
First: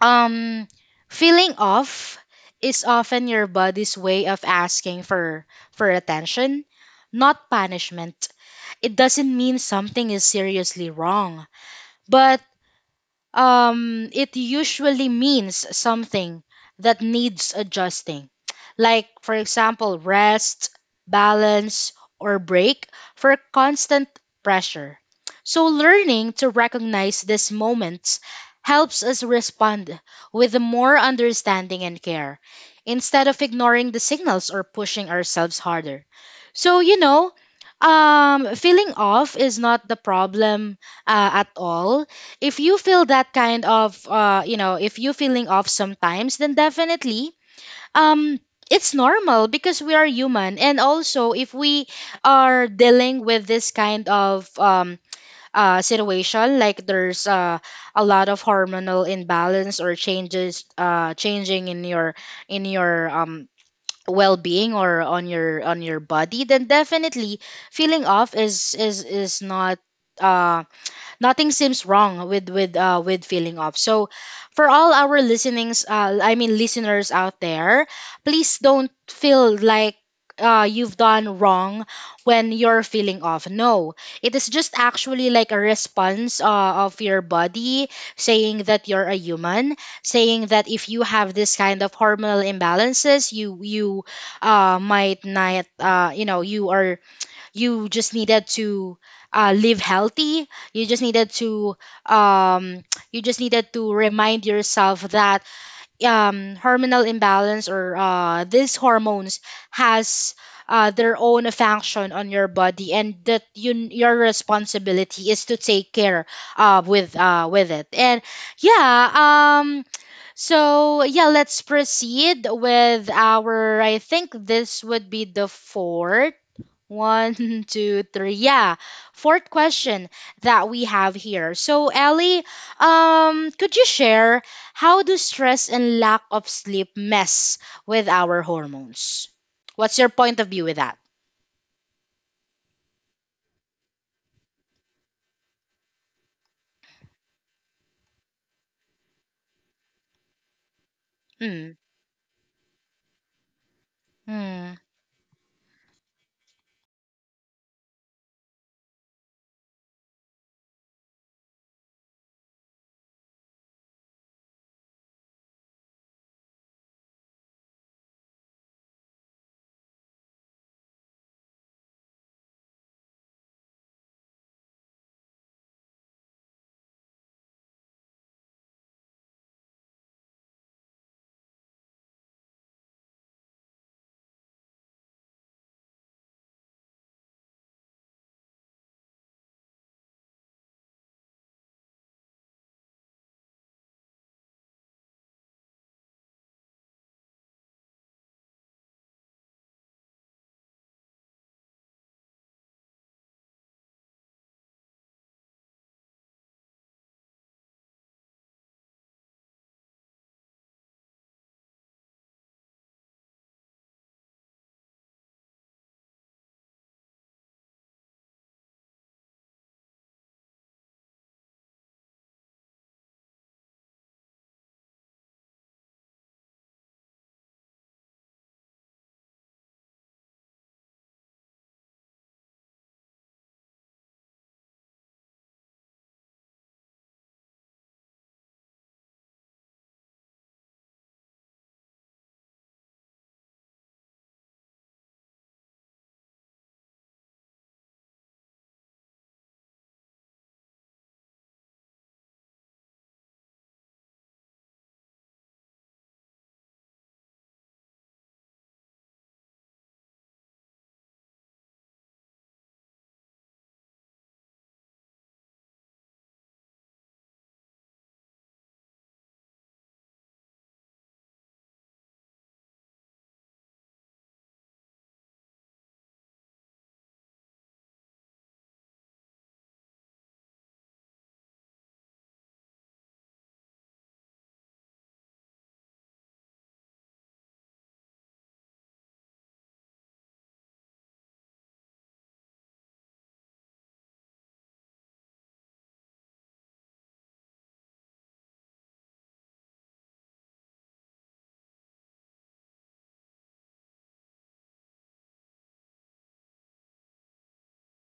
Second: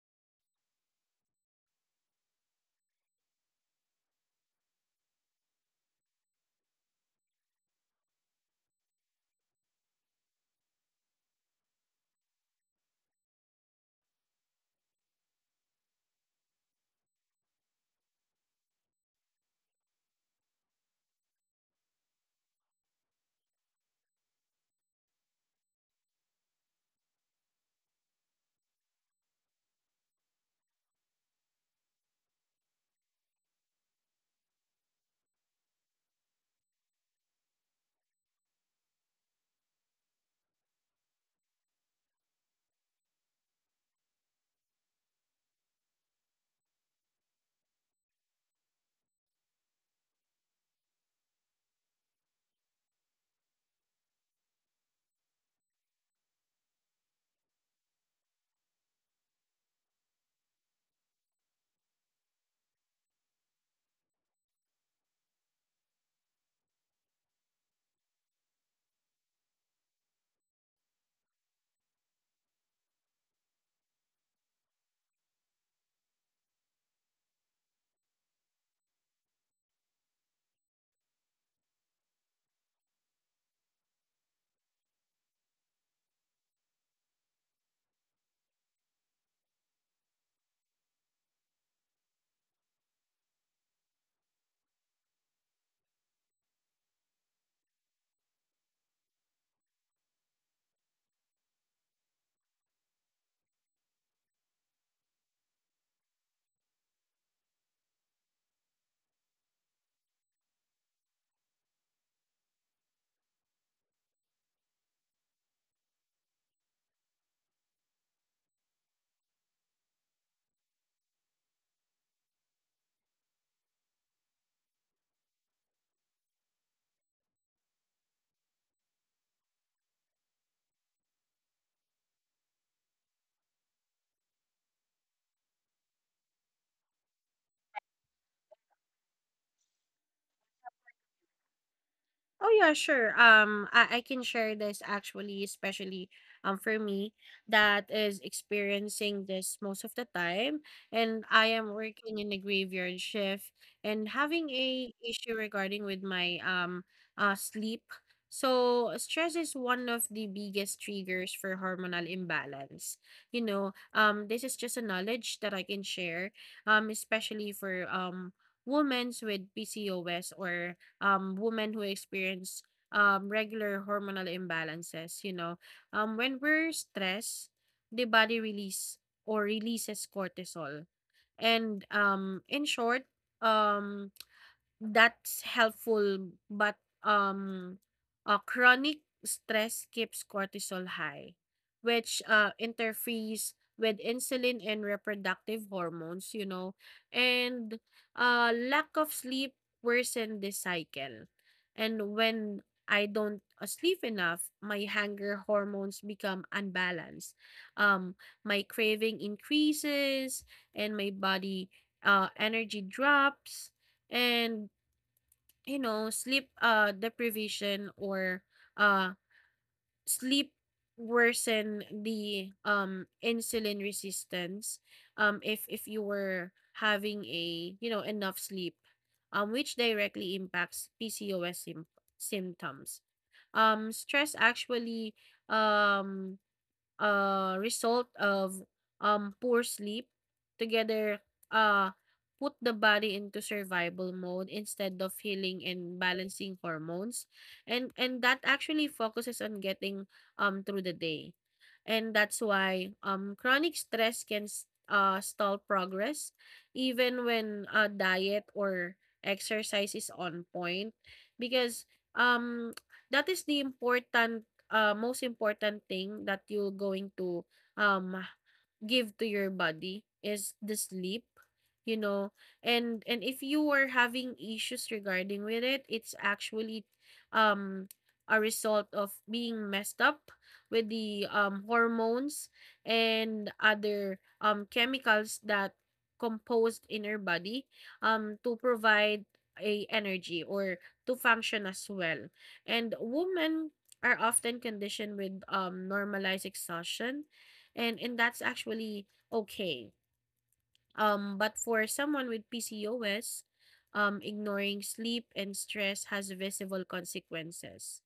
um feeling off is often your body's way of asking for attention not punishment it doesn't mean something is seriously wrong but it usually means something that needs adjusting. Like, for example, rest, balance, or break for constant pressure. So, learning to recognize these moments helps us respond with more understanding and care instead of ignoring the signals or pushing ourselves harder. So, you know, feeling off is not the problem at all if you feel that kind of you know if you feeling off sometimes then definitely um it's normal because we are human and also if we are dealing with this kind of situation like there's a lot of hormonal imbalance or changes changing in your in your well-being or on your body then definitely feeling off is not uh nothing seems wrong with feeling off. So, for all our listenings, I mean listeners out there, please don't feel like you've done wrong when you're feeling off. No, it is just actually like a response of your body saying that you're a human, saying that if you have this kind of hormonal imbalances, you might not you know you are you just needed to live healthy you just needed to um, you just needed to remind yourself that hormonal imbalance or these hormones has their own function on your body and that you your responsibility is to take care with it and yeah so yeah let's proceed with our I think this would be the fourth one, two, three. Yeah. Fourth question that we have here. So, Ellie, could you share how do stress and lack of sleep mess with our hormones? What's your point of view with that?
Oh yeah, sure. I can share this actually, especially for me that is experiencing this most of the time, and I
Mm.
am working in a graveyard shift and having a issue regarding with my sleep. So stress is one of the biggest triggers for hormonal imbalance. You know, this is just a knowledge that I can share, especially for women with PCOS, or women who experience regular hormonal imbalances. You know, when we're stressed, the body releases cortisol. And in short, um, that's helpful, but um, chronic stress keeps cortisol high, which interferes with insulin and reproductive hormones, you know, and lack of sleep worsen this cycle. And when I don't sleep enough, my hunger hormones become unbalanced. Um, my craving increases, and my body energy drops. And you know, sleep deprivation or uh sleep worsen the insulin resistance, if if you were having a, you know, enough sleep, which directly impacts PCOS symptoms. Stress actually, um result of poor sleep together uh, put the body into survival mode instead of healing and balancing hormones, and that actually focuses on getting through the day. And that's why chronic stress can stall progress, even when diet or exercise is on point, because um that is the important, most important thing that you're going to, um, give to your body is the sleep, you know. And if you were having issues regarding with it, it's actually um a result of being messed up with the hormones and other chemicals that composed in your body to provide a energy or to function as well. And women are often conditioned with normalized exhaustion, and that's actually okay. But for someone with PCOS, ignoring sleep and stress has visible consequences.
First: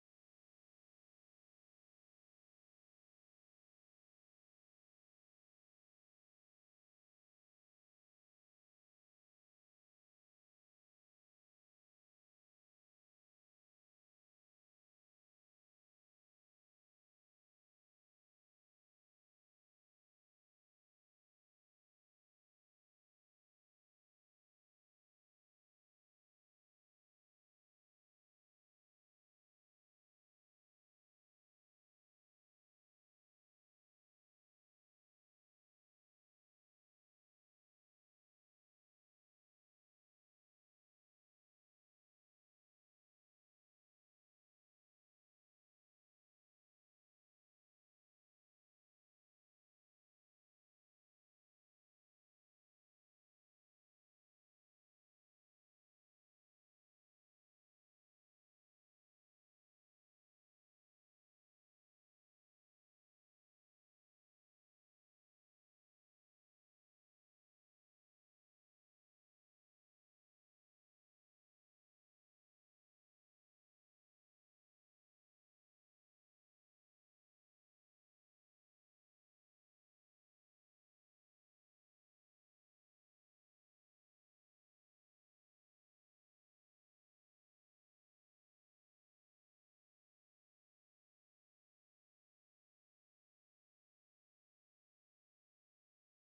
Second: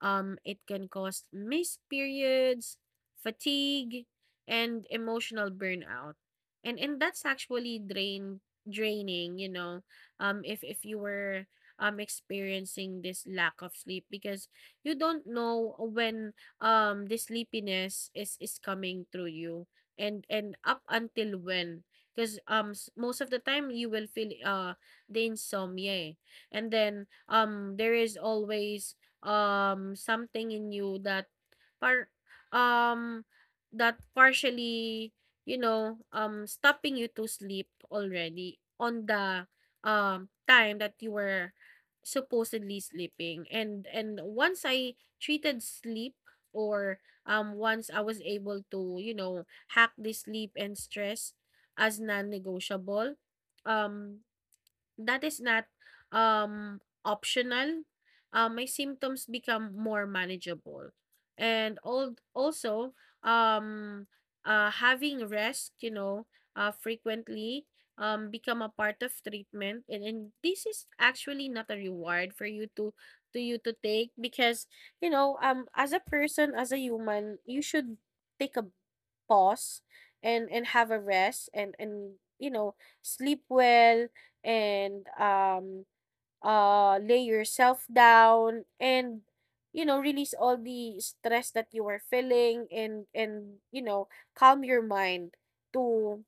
It can cause missed periods, fatigue, and emotional burnout. And that's actually draining, you know, if you were experiencing this lack of sleep, because you don't know when the sleepiness is coming through you, and up until when, because most of the time you will feel the insomnia, eh. And then there is always something in you that par um, that partially, you know, stopping you to sleep already on the time that you were supposedly sleeping. And once I treated sleep or once I was able to, you know, hack the sleep and stress as non-negotiable, um that is not optional. My symptoms become more manageable. And all also um having rest, frequently become a part of treatment, and this is actually not a reward for you to take because you know, as a person, as a human, you should take a pause and have a rest, and you know, sleep well, and lay yourself down and, you know, release all the stress that you are feeling, and you know, calm your mind to,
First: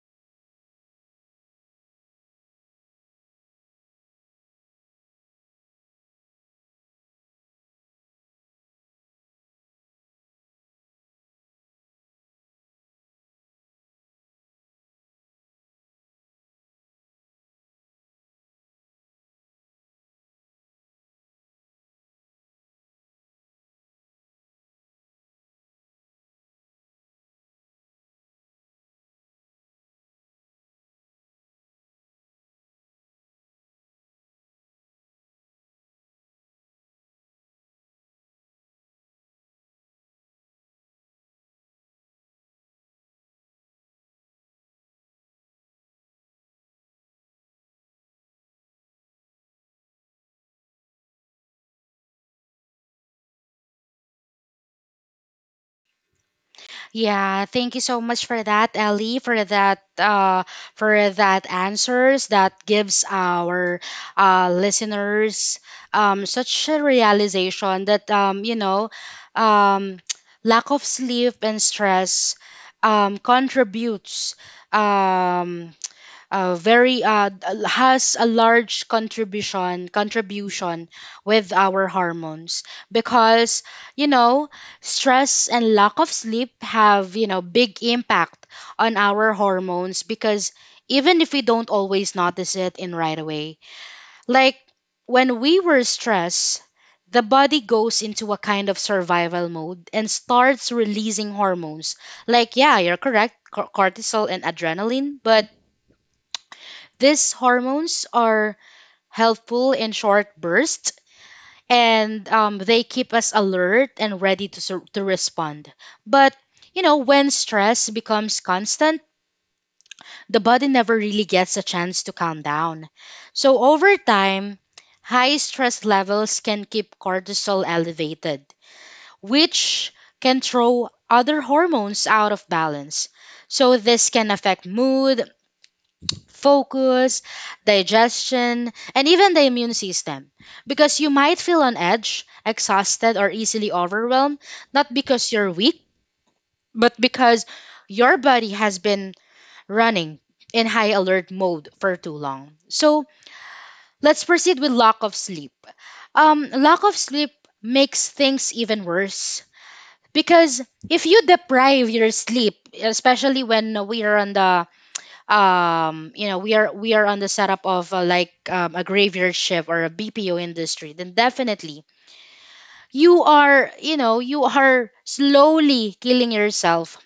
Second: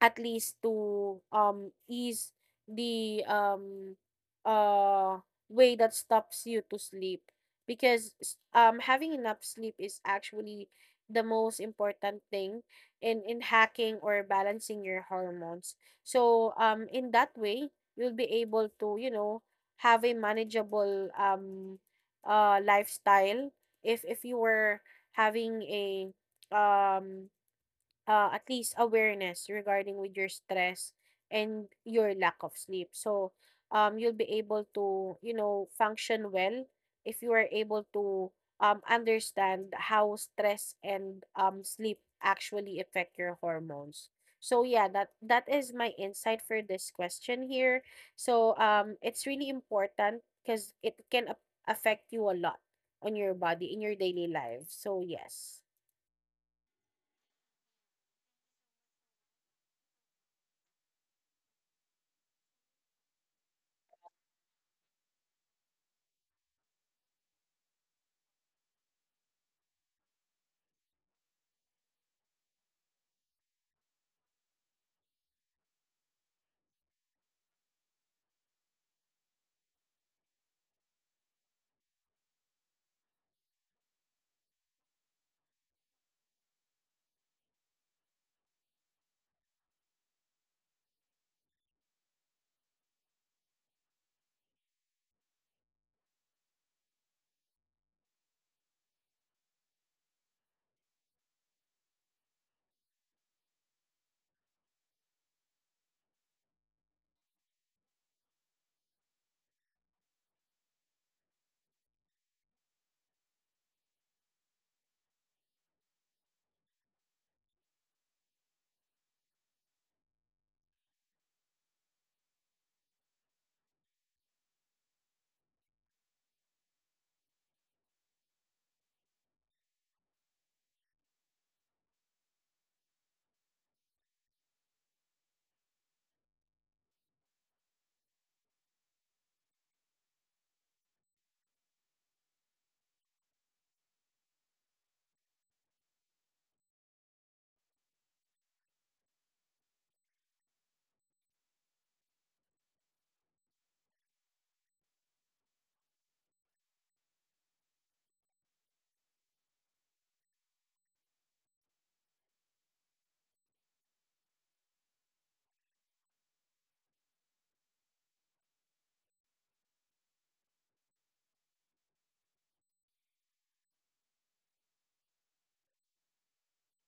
at least, to ease the uh way that stops you to sleep, because having enough sleep is actually the most important thing in hacking or balancing your hormones. So in that way, you'll be able to, you know, have a manageable lifestyle, if you were having a um at least awareness regarding with your stress and your lack of sleep. So, you'll be able to, you know, function well if you are able to understand how stress and, sleep actually affect your hormones. So yeah, that is my insight for this question here. So it's really important because it can affect you a lot on your body in your daily life. So yes.
Yeah, thank you so much for that, Ellie, for that for that answers that gives our listeners such a realization that you know um lack of sleep and stress contributes um has a large contribution with our hormones because you know stress and lack of sleep have you know big impact on our hormones because even if we don't always notice it in right away like when we were stressed the body goes into a kind of survival mode and starts releasing hormones like yeah you're correct cortisol and adrenaline but these hormones are helpful in short bursts and they keep us alert and ready to, to respond. But, you know, when stress becomes constant, the body never really gets a chance to calm down. So, over time, high stress levels can keep cortisol elevated, which can throw other hormones out of balance. So, this can affect mood, focus, digestion, and even the immune system. Because you might feel on edge, exhausted, or easily overwhelmed, not because you're weak, but because your body has been running in high alert mode for too long. So let's proceed with lack of sleep. Lack of sleep makes things even worse because if you deprive your sleep, especially when we are on the you know we are on the setup of like a graveyard shift or a BPO industry then definitely you are you know you are slowly killing yourself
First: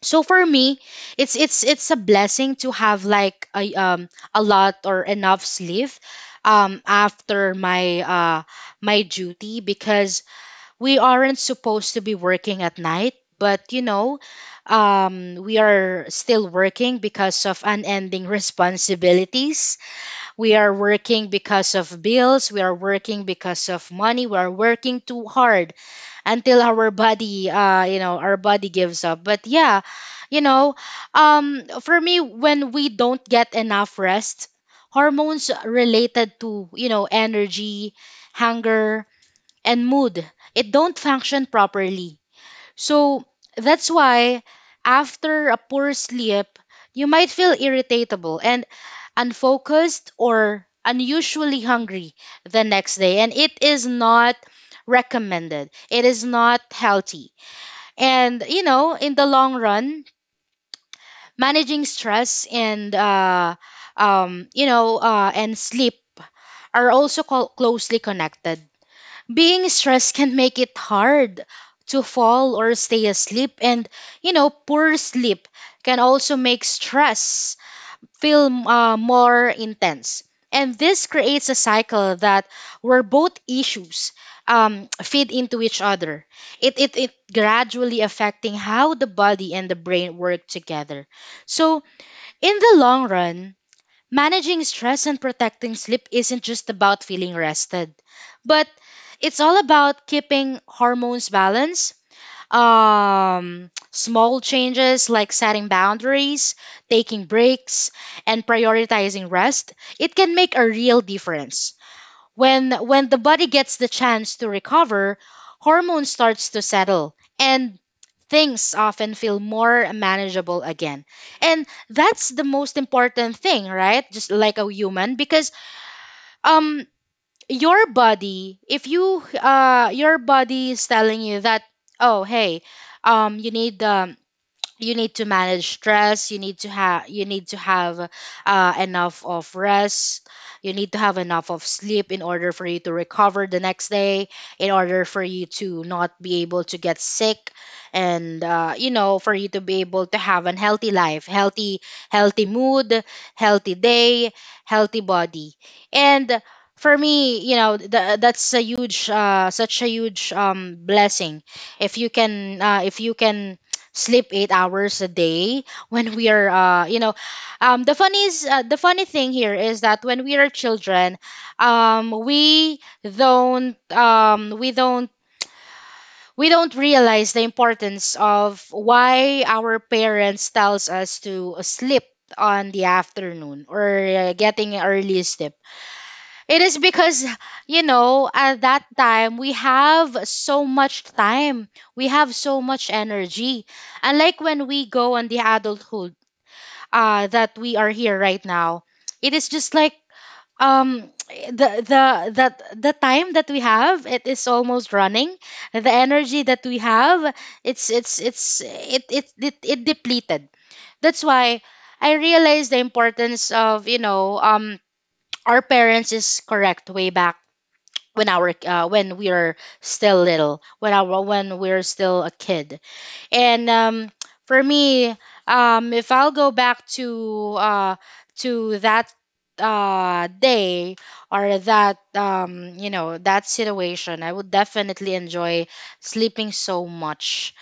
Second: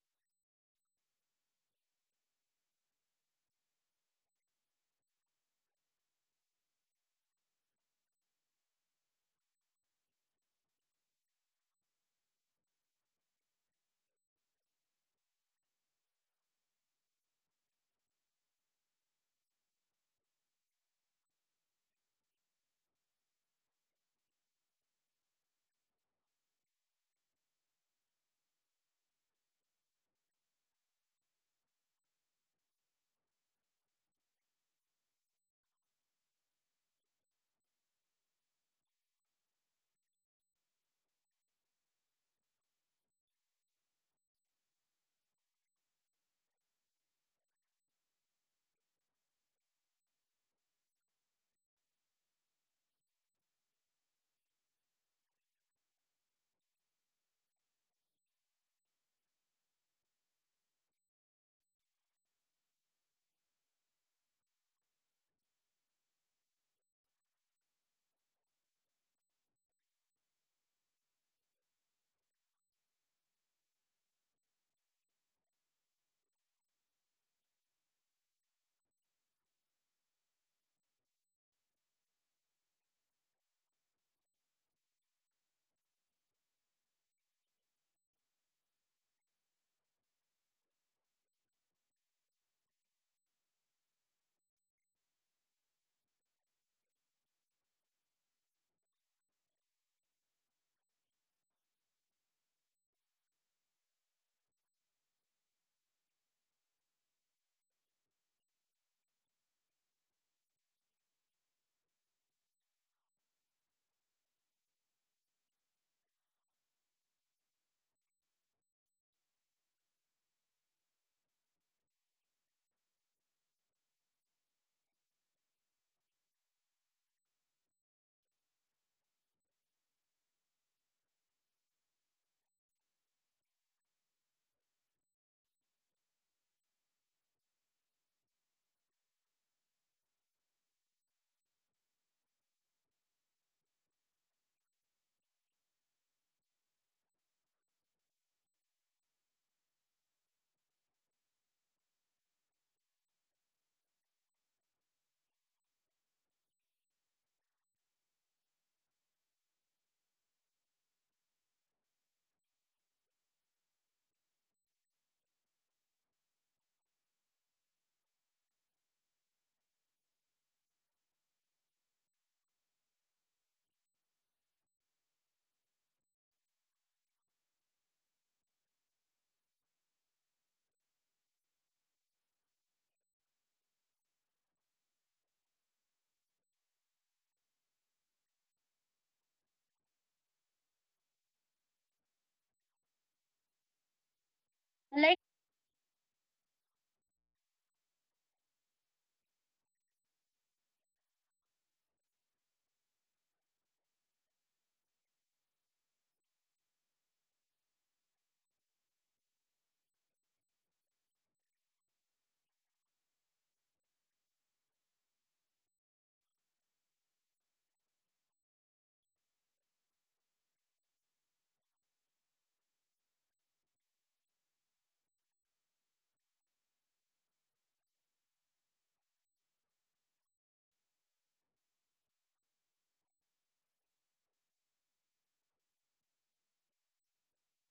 so for me it's a blessing to have like a lot or enough sleep after my duty because we aren't supposed to be working at night, but you know, we are still working because of unending responsibilities. We are working because of bills. We are working because of money. We are working too hard until our body, you know, our body gives up. But yeah, you know, for me, when we don't get enough rest, hormones related to you know energy, hunger and mood. It don't function properly. So that's why after a poor sleep, you might feel irritable and unfocused or unusually hungry the next day. And it is not recommended. It is not healthy. And, you know, in the long run, managing stress and, you know, and sleep are also closely connected being stressed can make it hard to fall or stay asleep and you know poor sleep can also make stress feel more intense and this creates a cycle that where both issues feed into each other it gradually affecting how the body and the brain work together so in the long run managing stress and protecting sleep isn't just about feeling rested, but it's all about keeping hormones balanced. Small changes like setting boundaries, taking breaks, and prioritizing rest, it can make a real difference. When the body gets the chance to recover, hormones starts to settle and things often feel more manageable again. And that's the most important thing, right? Just like a human because um your body, if you your body is telling you that oh, hey, um you need um you need to manage stress you need to have you need to have enough of rest you need to have enough of sleep in order for you to recover the next day in order for you to not be able to get sick and you know for you to be able to have a healthy life healthy healthy mood healthy day healthy body and for me you know that's a huge such a huge blessing if you can sleep 8 hours a day when we are you know the funny thing here is that when we are children um we don't um we don't we don't realize the importance of why our parents tells us to sleep on the afternoon or getting early sleep it is because, you know, at that time we have so much time. We have so much energy. Unlike when we
I like
go on the adulthood that we are here right now. It is just like the time that we have it is almost running the energy that we have it's it it it, it depleted that's why I realized the importance of you know our parents is correct way back when our when we are still little when our when we're still a kid and for me, if I'll go back to that day or that you know that situation, I would definitely enjoy sleeping so much.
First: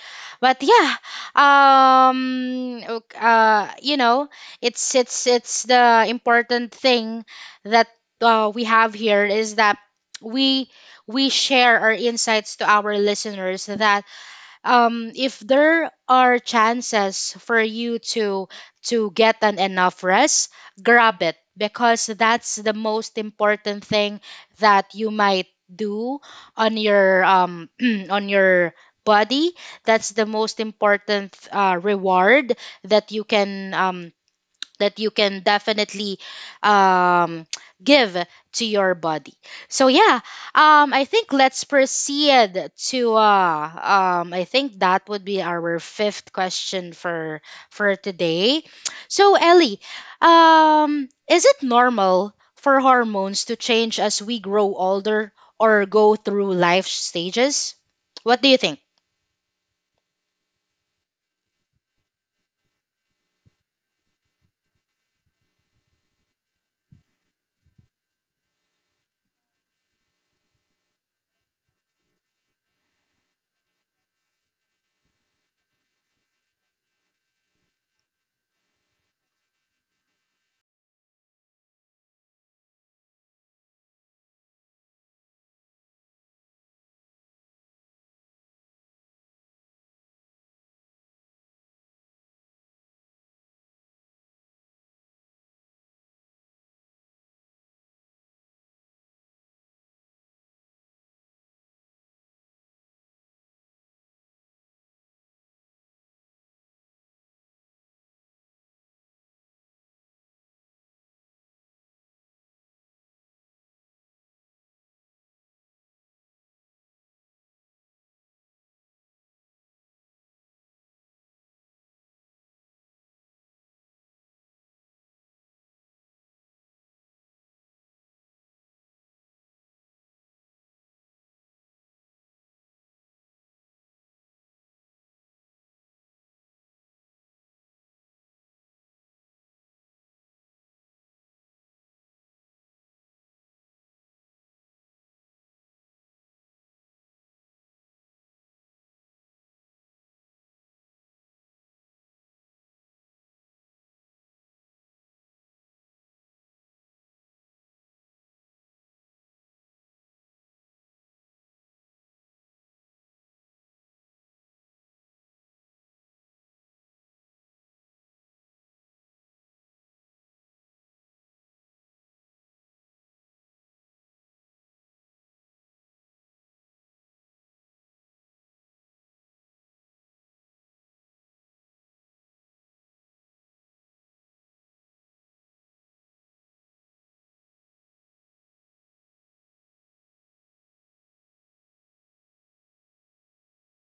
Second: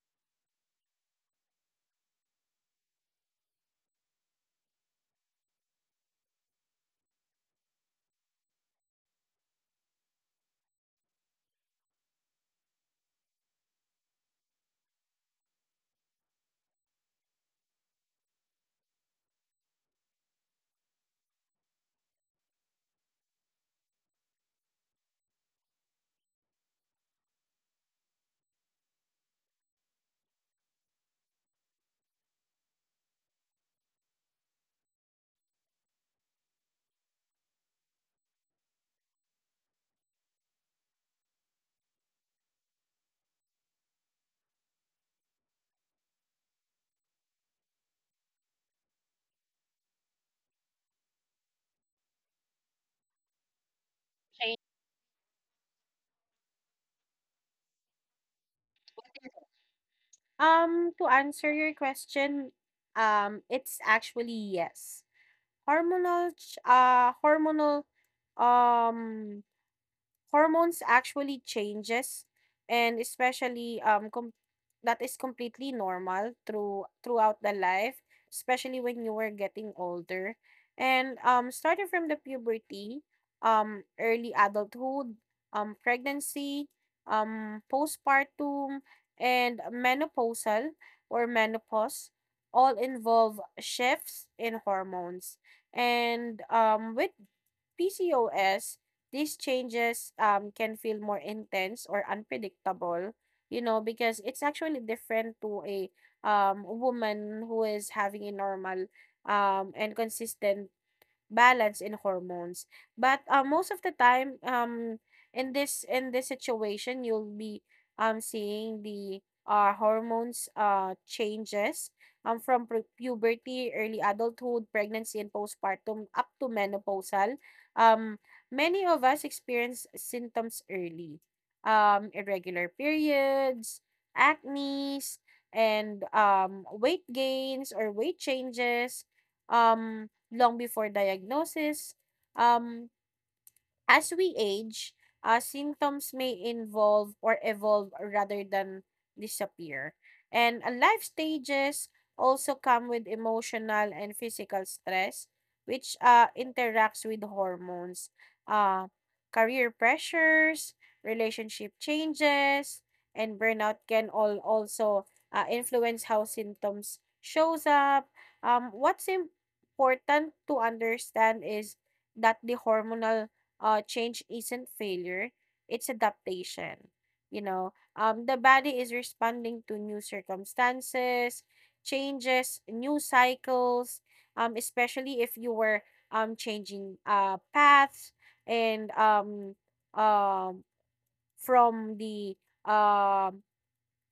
But yeah, um, ok- uh, you know, it's the important thing that we have here is that we we share our insights to our listeners that if there are chances for you to get an enough rest, grab it because that's the most important thing that you might do on your on your body. That's the most important reward that you can um that you can definitely um, give to your body. So yeah, I think let's proceed to I think that would be our fifth question for today. So Ellie, is it normal for hormones to change as we grow older or go through life stages? What do you think?
To answer your question, it's actually yes. Hormonal, ch- uh, hormonal, um, hormones actually changes, and especially that is completely normal throughout the life, especially when you were getting older, and starting from the puberty, early adulthood, pregnancy, postpartum, and menopausal, or menopause, all involve shifts in hormones. And with PCOS, these changes can feel more intense or unpredictable, you know, because it's actually different to a woman who is having a normal and consistent balance in hormones. But most of the time, in this situation, you'll be seeing the hormones changes from puberty, early adulthood, pregnancy, and postpartum up to menopausal. Um, many of us experience symptoms early, irregular periods, acne, and weight gains or weight changes. Um, long before diagnosis. um, As we age, symptoms may involve or evolve rather than disappear. And life stages also come with emotional and physical stress, which interacts with hormones, uh, career pressures, relationship changes, and burnout can all also influence how symptoms shows up. What's important to understand is that the hormonal change isn't failure, it's adaptation. You know, the body is responding to new circumstances, changes, new cycles, especially if you were changing paths, and um, from the um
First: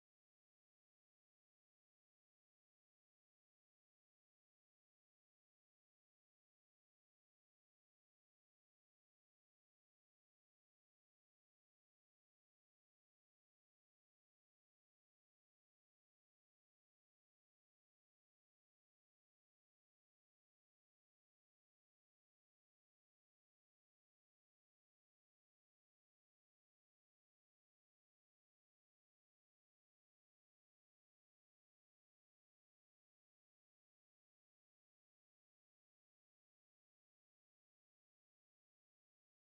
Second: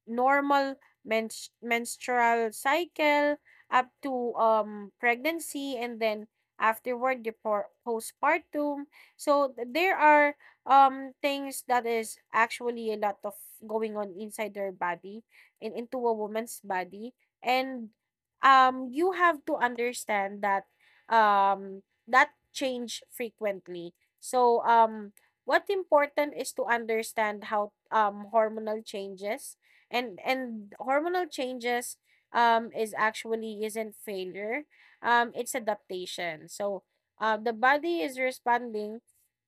normal menstrual cycle up to pregnancy, and then afterward the postpartum. So there are things that is actually a lot of going on inside their body and into a woman's body, and you have to understand that um that change frequently. So what important is to understand how hormonal changes, and hormonal changes is actually isn't failure, it's adaptation. So the body is responding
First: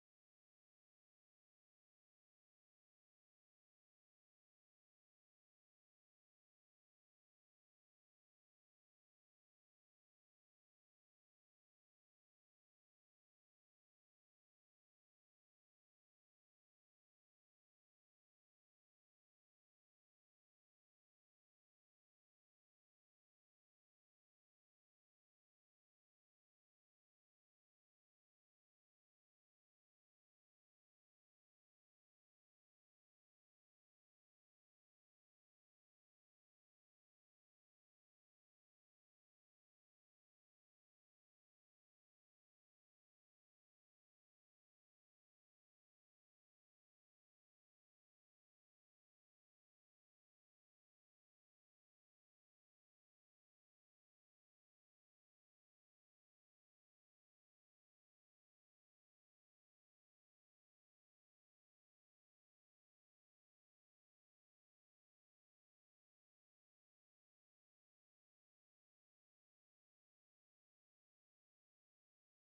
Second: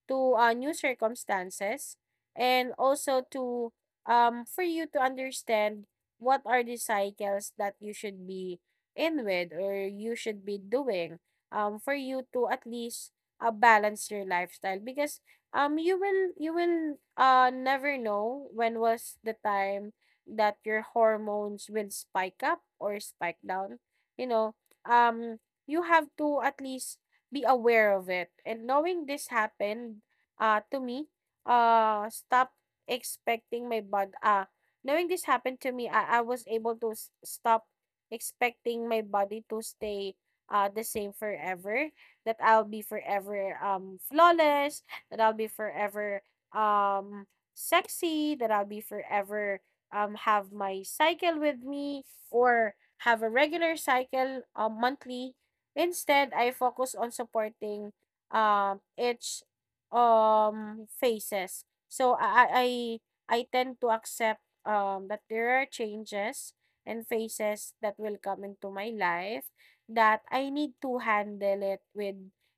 to new circumstances, and also to for you to understand what are the cycles that you should be in with, or you should be doing, for you to at least balance your lifestyle, because you will never know when was the time that your hormones will spike up or spike down. You know, um you have to at least be aware of it. And knowing this happened to me stop expecting my body knowing this happened to me, I was able to stop expecting my body to stay the same forever, that I'll be forever flawless, that I'll be forever um sexy, that I'll be forever have my cycle with me, or have a regular cycle monthly. Instead, I focus on supporting each phases. So I tend to accept that there are changes and phases that will come into my life that I need to handle it with,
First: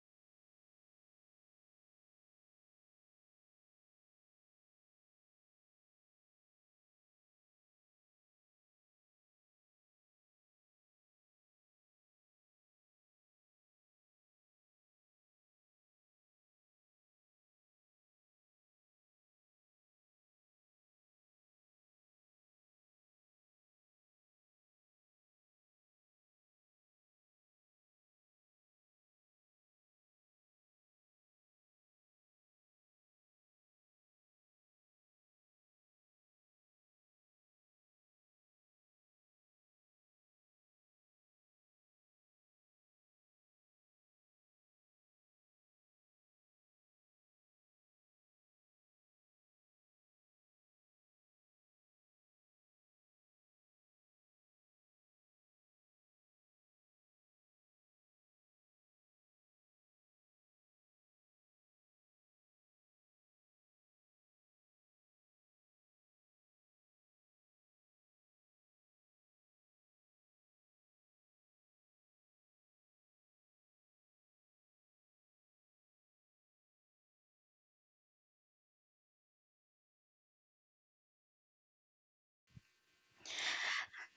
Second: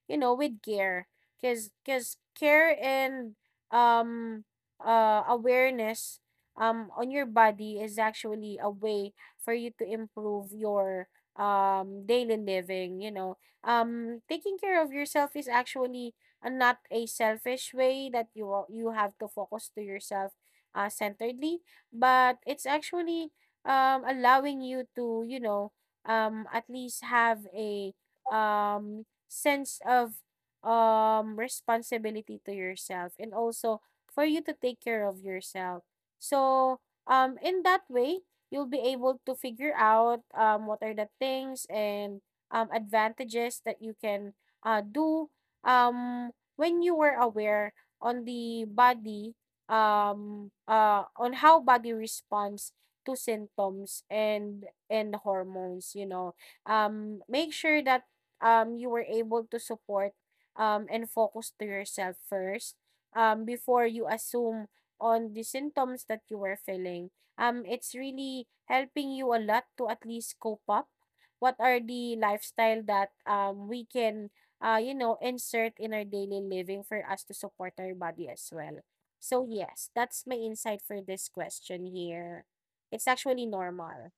you know, with care. Because care and um awareness on your body is actually a way for you to improve your daily living, you know. Taking care of yourself is actually not a selfish way that you you have to focus to yourself centeredly, but it's actually allowing you to, you know, at least have a sense of responsibility to yourself, and also for you to take care of yourself. So, in that way, you'll be able to figure out what are the things and advantages that you can do when you were aware on the body, on how body responds to symptoms and hormones. You know, make sure that you were able to support and focus to yourself first before you assume on the symptoms that you were feeling. It's really helping you a lot to at least cope up. What are the lifestyle that we can, you know, insert in our daily living for us to support our body as well. So yes, that's my insight for this question here. It's actually normal.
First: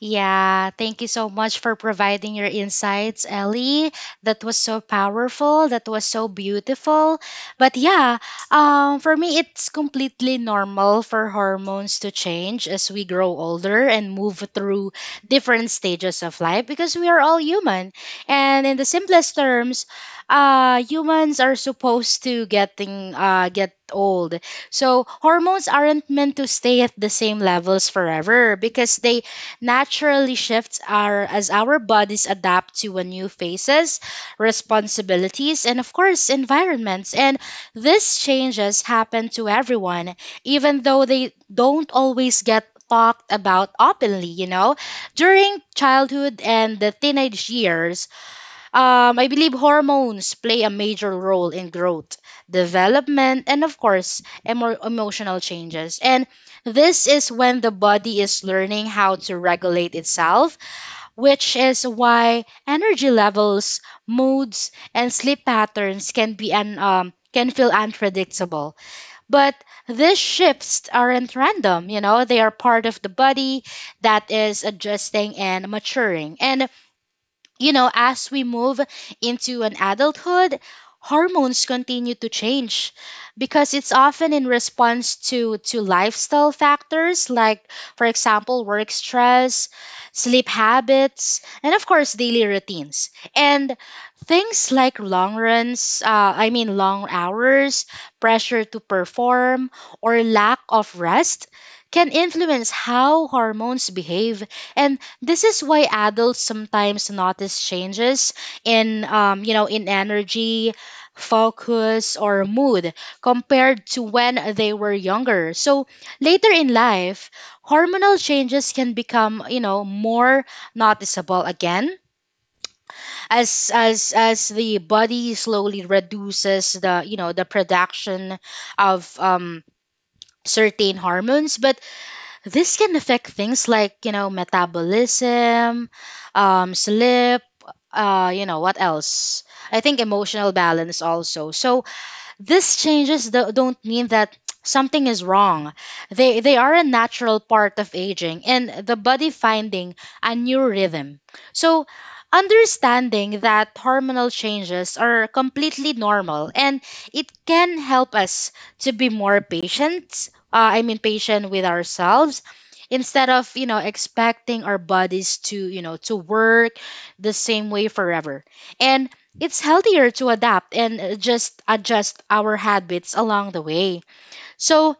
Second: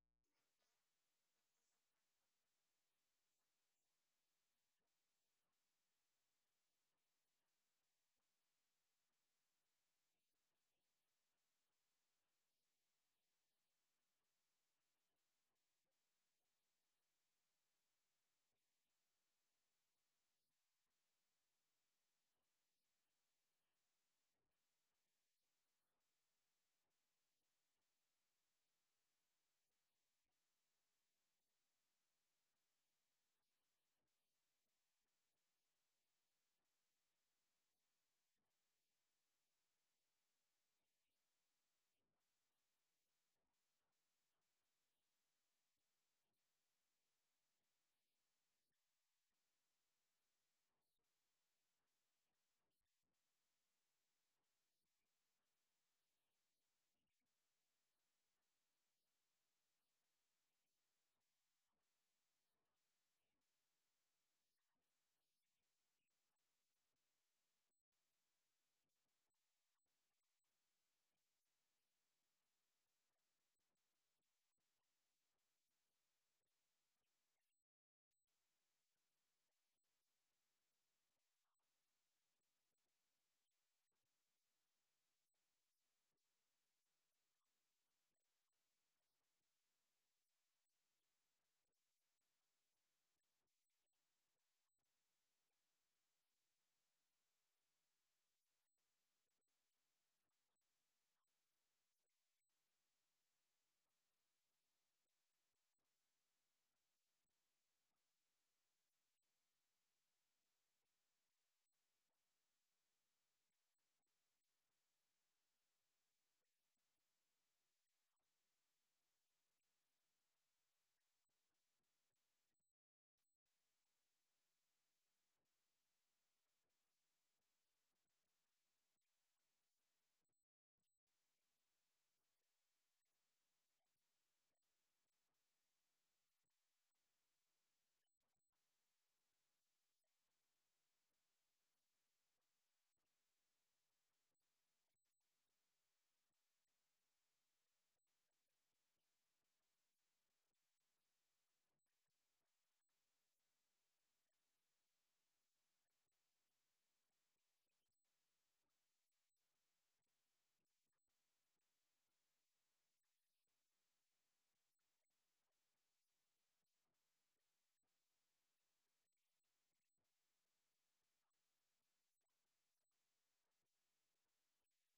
Yeah, thank you so much for providing your insights, Ellie. That was so powerful. That was so beautiful. But yeah, for me, it's completely normal for hormones to change as we grow older and move through different stages of life because we are all human. And in the simplest terms, humans are supposed to get old. So hormones aren't meant to stay at the same levels forever because they naturally shifts our as our bodies adapt to a new faces, responsibilities, and of course environments. And these changes happen to everyone, even though they don't always get talked about openly, you know. During childhood and the teenage years, I believe hormones play a major role in growth, development, and of course, emotional changes. And this is when the body is learning how to regulate itself, which is why energy levels, moods, and sleep patterns can be can feel unpredictable. But these shifts aren't random, you know, they are part of the body that is adjusting and maturing. And you know, as we move into an adulthood, hormones continue to change because it's often in response to lifestyle factors like for example work stress sleep habits and of course daily routines and things like long runs I mean long hours pressure to perform or lack of rest can influence how hormones behave and this is why adults sometimes notice changes in, you know, in energy, focus, or mood compared to when they were younger. So later in life, hormonal changes can become, you know, more noticeable again as the body slowly reduces the, you know, the production of certain hormones. But this can affect things like, you know, metabolism, sleep, you know, what else? I think emotional balance also. So, these changes don't mean that something is wrong. They are a natural part of aging and the body finding a new rhythm. So understanding that hormonal changes are completely normal and it can help us to be more patient, I mean patient with ourselves instead of, you know, expecting our bodies to, you know, to work the same way forever. And it's healthier to adapt and just adjust our habits along the way. So,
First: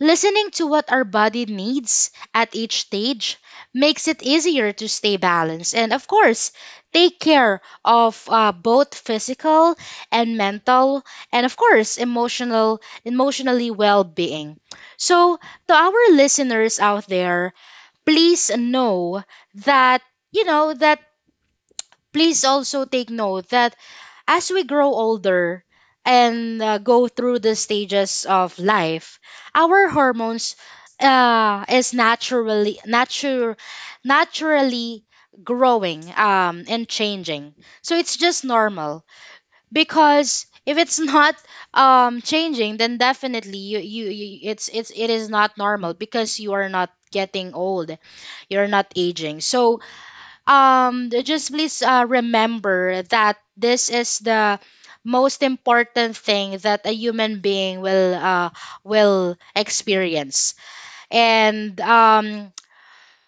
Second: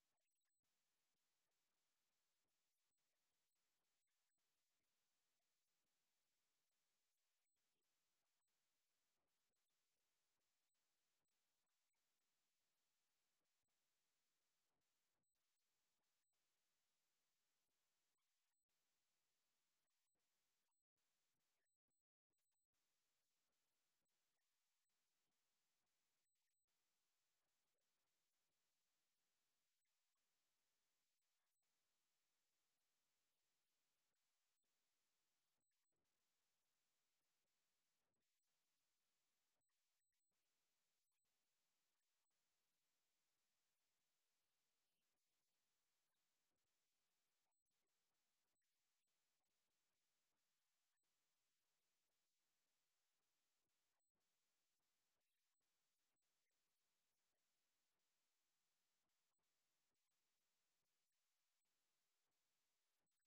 listening to what our body needs at each stage makes it easier to stay balanced and, of course, take care of both physical and mental and of course emotionally well-being. So to our listeners out there, please know that you know that please also take note that as we grow older and go through the stages of life, our hormones uh, is naturally natur- naturally growing and changing. So it's just normal because if it's not changing, then definitely you, you, you it's it is not normal because you are not getting old, you're not aging. So just please remember that this is the most important thing that a human being will experience and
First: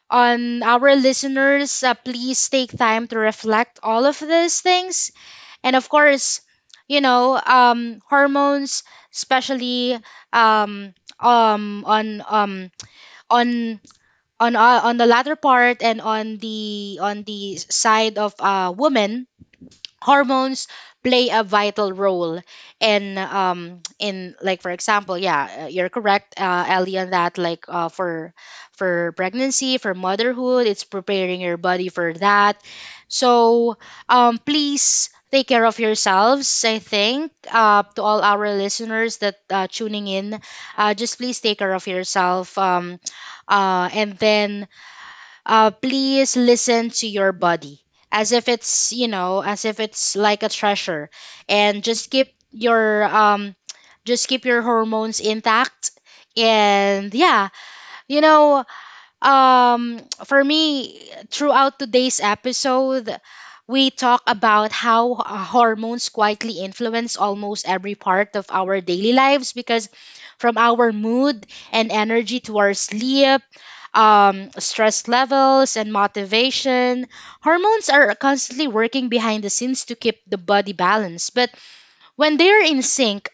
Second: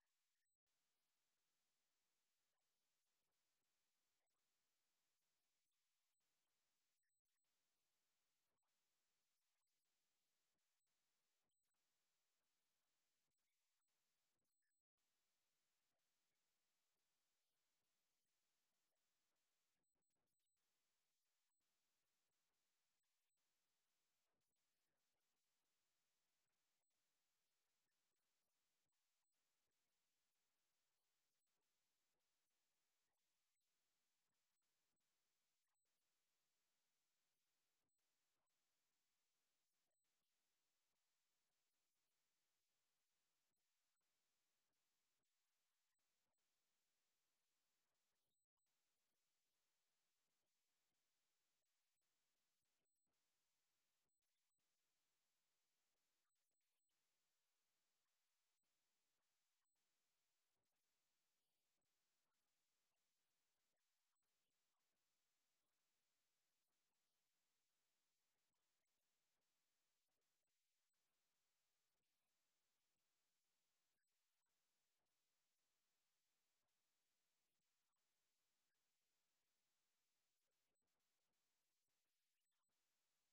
on our listeners please take time to reflect all of these things and of course you know hormones especially um um on um on on the latter part and on the side of a woman hormones play a vital role in like for example yeah you're correct, Ellie, on that. Like for pregnancy, for motherhood, it's preparing your body for that. So please take care of yourselves. I think to all our listeners that tuning in, just please take care of yourself. And then please listen to your body as if it's you know as if it's like a treasure, and just keep your hormones intact. And yeah, you know, um for me, throughout today's episode, we talk about how hormones quietly influence almost every part of our daily lives, because from our mood and energy to our sleep, stress levels, and motivation, hormones are constantly working behind the scenes to keep the body balanced. But when they are in sync,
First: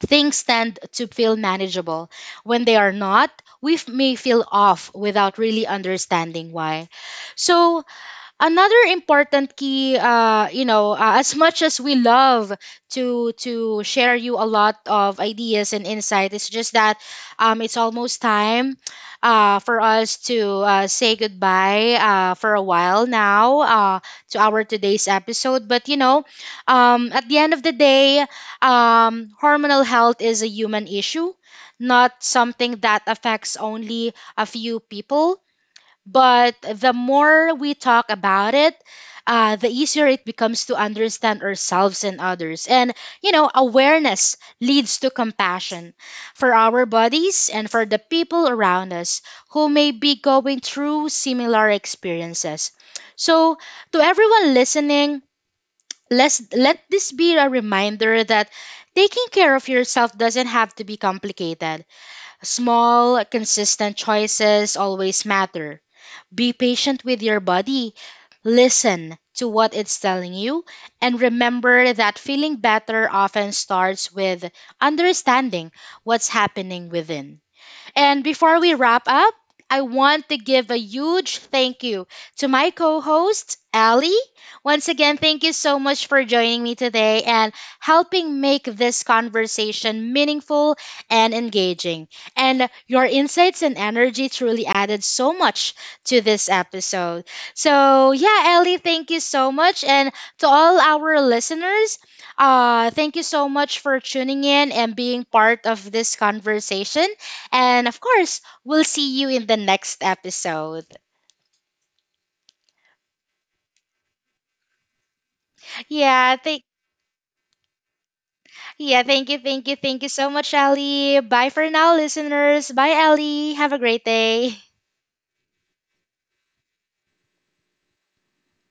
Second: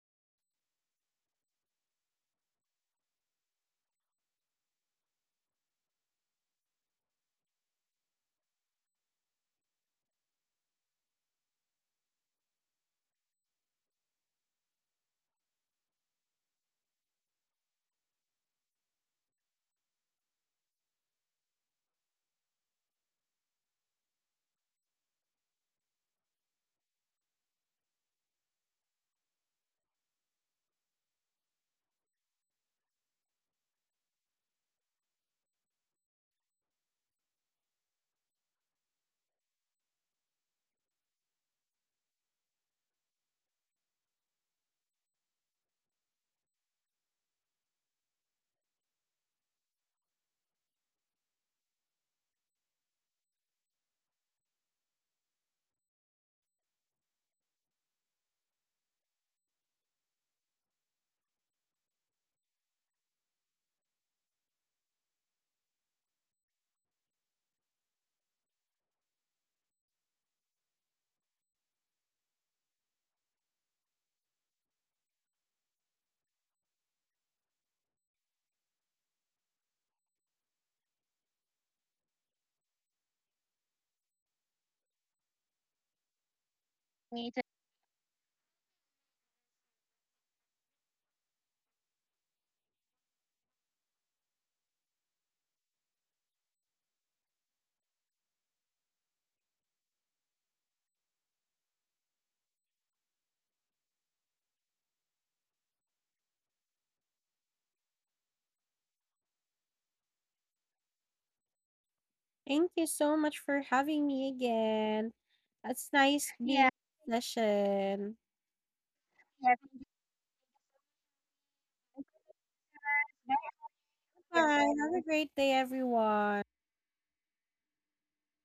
things tend to feel manageable. When they are not, we may feel off without really understanding why. So, another important key, you know, as much as we love to share you a lot of ideas and insight, it's just that it's almost time for us to say goodbye for a while now, to our today's episode. But you know, at the end of the day, hormonal health is a human issue, not something that affects only a few people. But the more we talk about it, the easier it becomes to understand ourselves and others. And, you know, awareness leads to compassion for our bodies and for the people around us who may be going through similar experiences. So, to everyone listening, let this be a reminder that taking care of yourself doesn't have to be complicated. Small, consistent choices always matter. Be patient with your body. Listen to what it's telling you. And remember that feeling better often starts with understanding what's happening within. And before we wrap up, I want to give a huge thank you to my co host, Ali. Once again, thank you so much for joining me today and helping make this conversation meaningful and engaging. And your insights and energy truly added so much to this episode. So, yeah, Ali, thank you so much. And to all our listeners, thank you so much for tuning in and being part of this conversation. And of course, we'll see you in the next episode.
Thank you so much for having me again. It's nice.
Yeah,
Yeah,
thank
being in the session.
yeah, thank you,
Yeah,
thank you,
it's
thank you so much, Ellie. Bye for now, listeners. Bye, Ellie. Have a great
very. Bye.
day.
Have a different. Great day, everyone.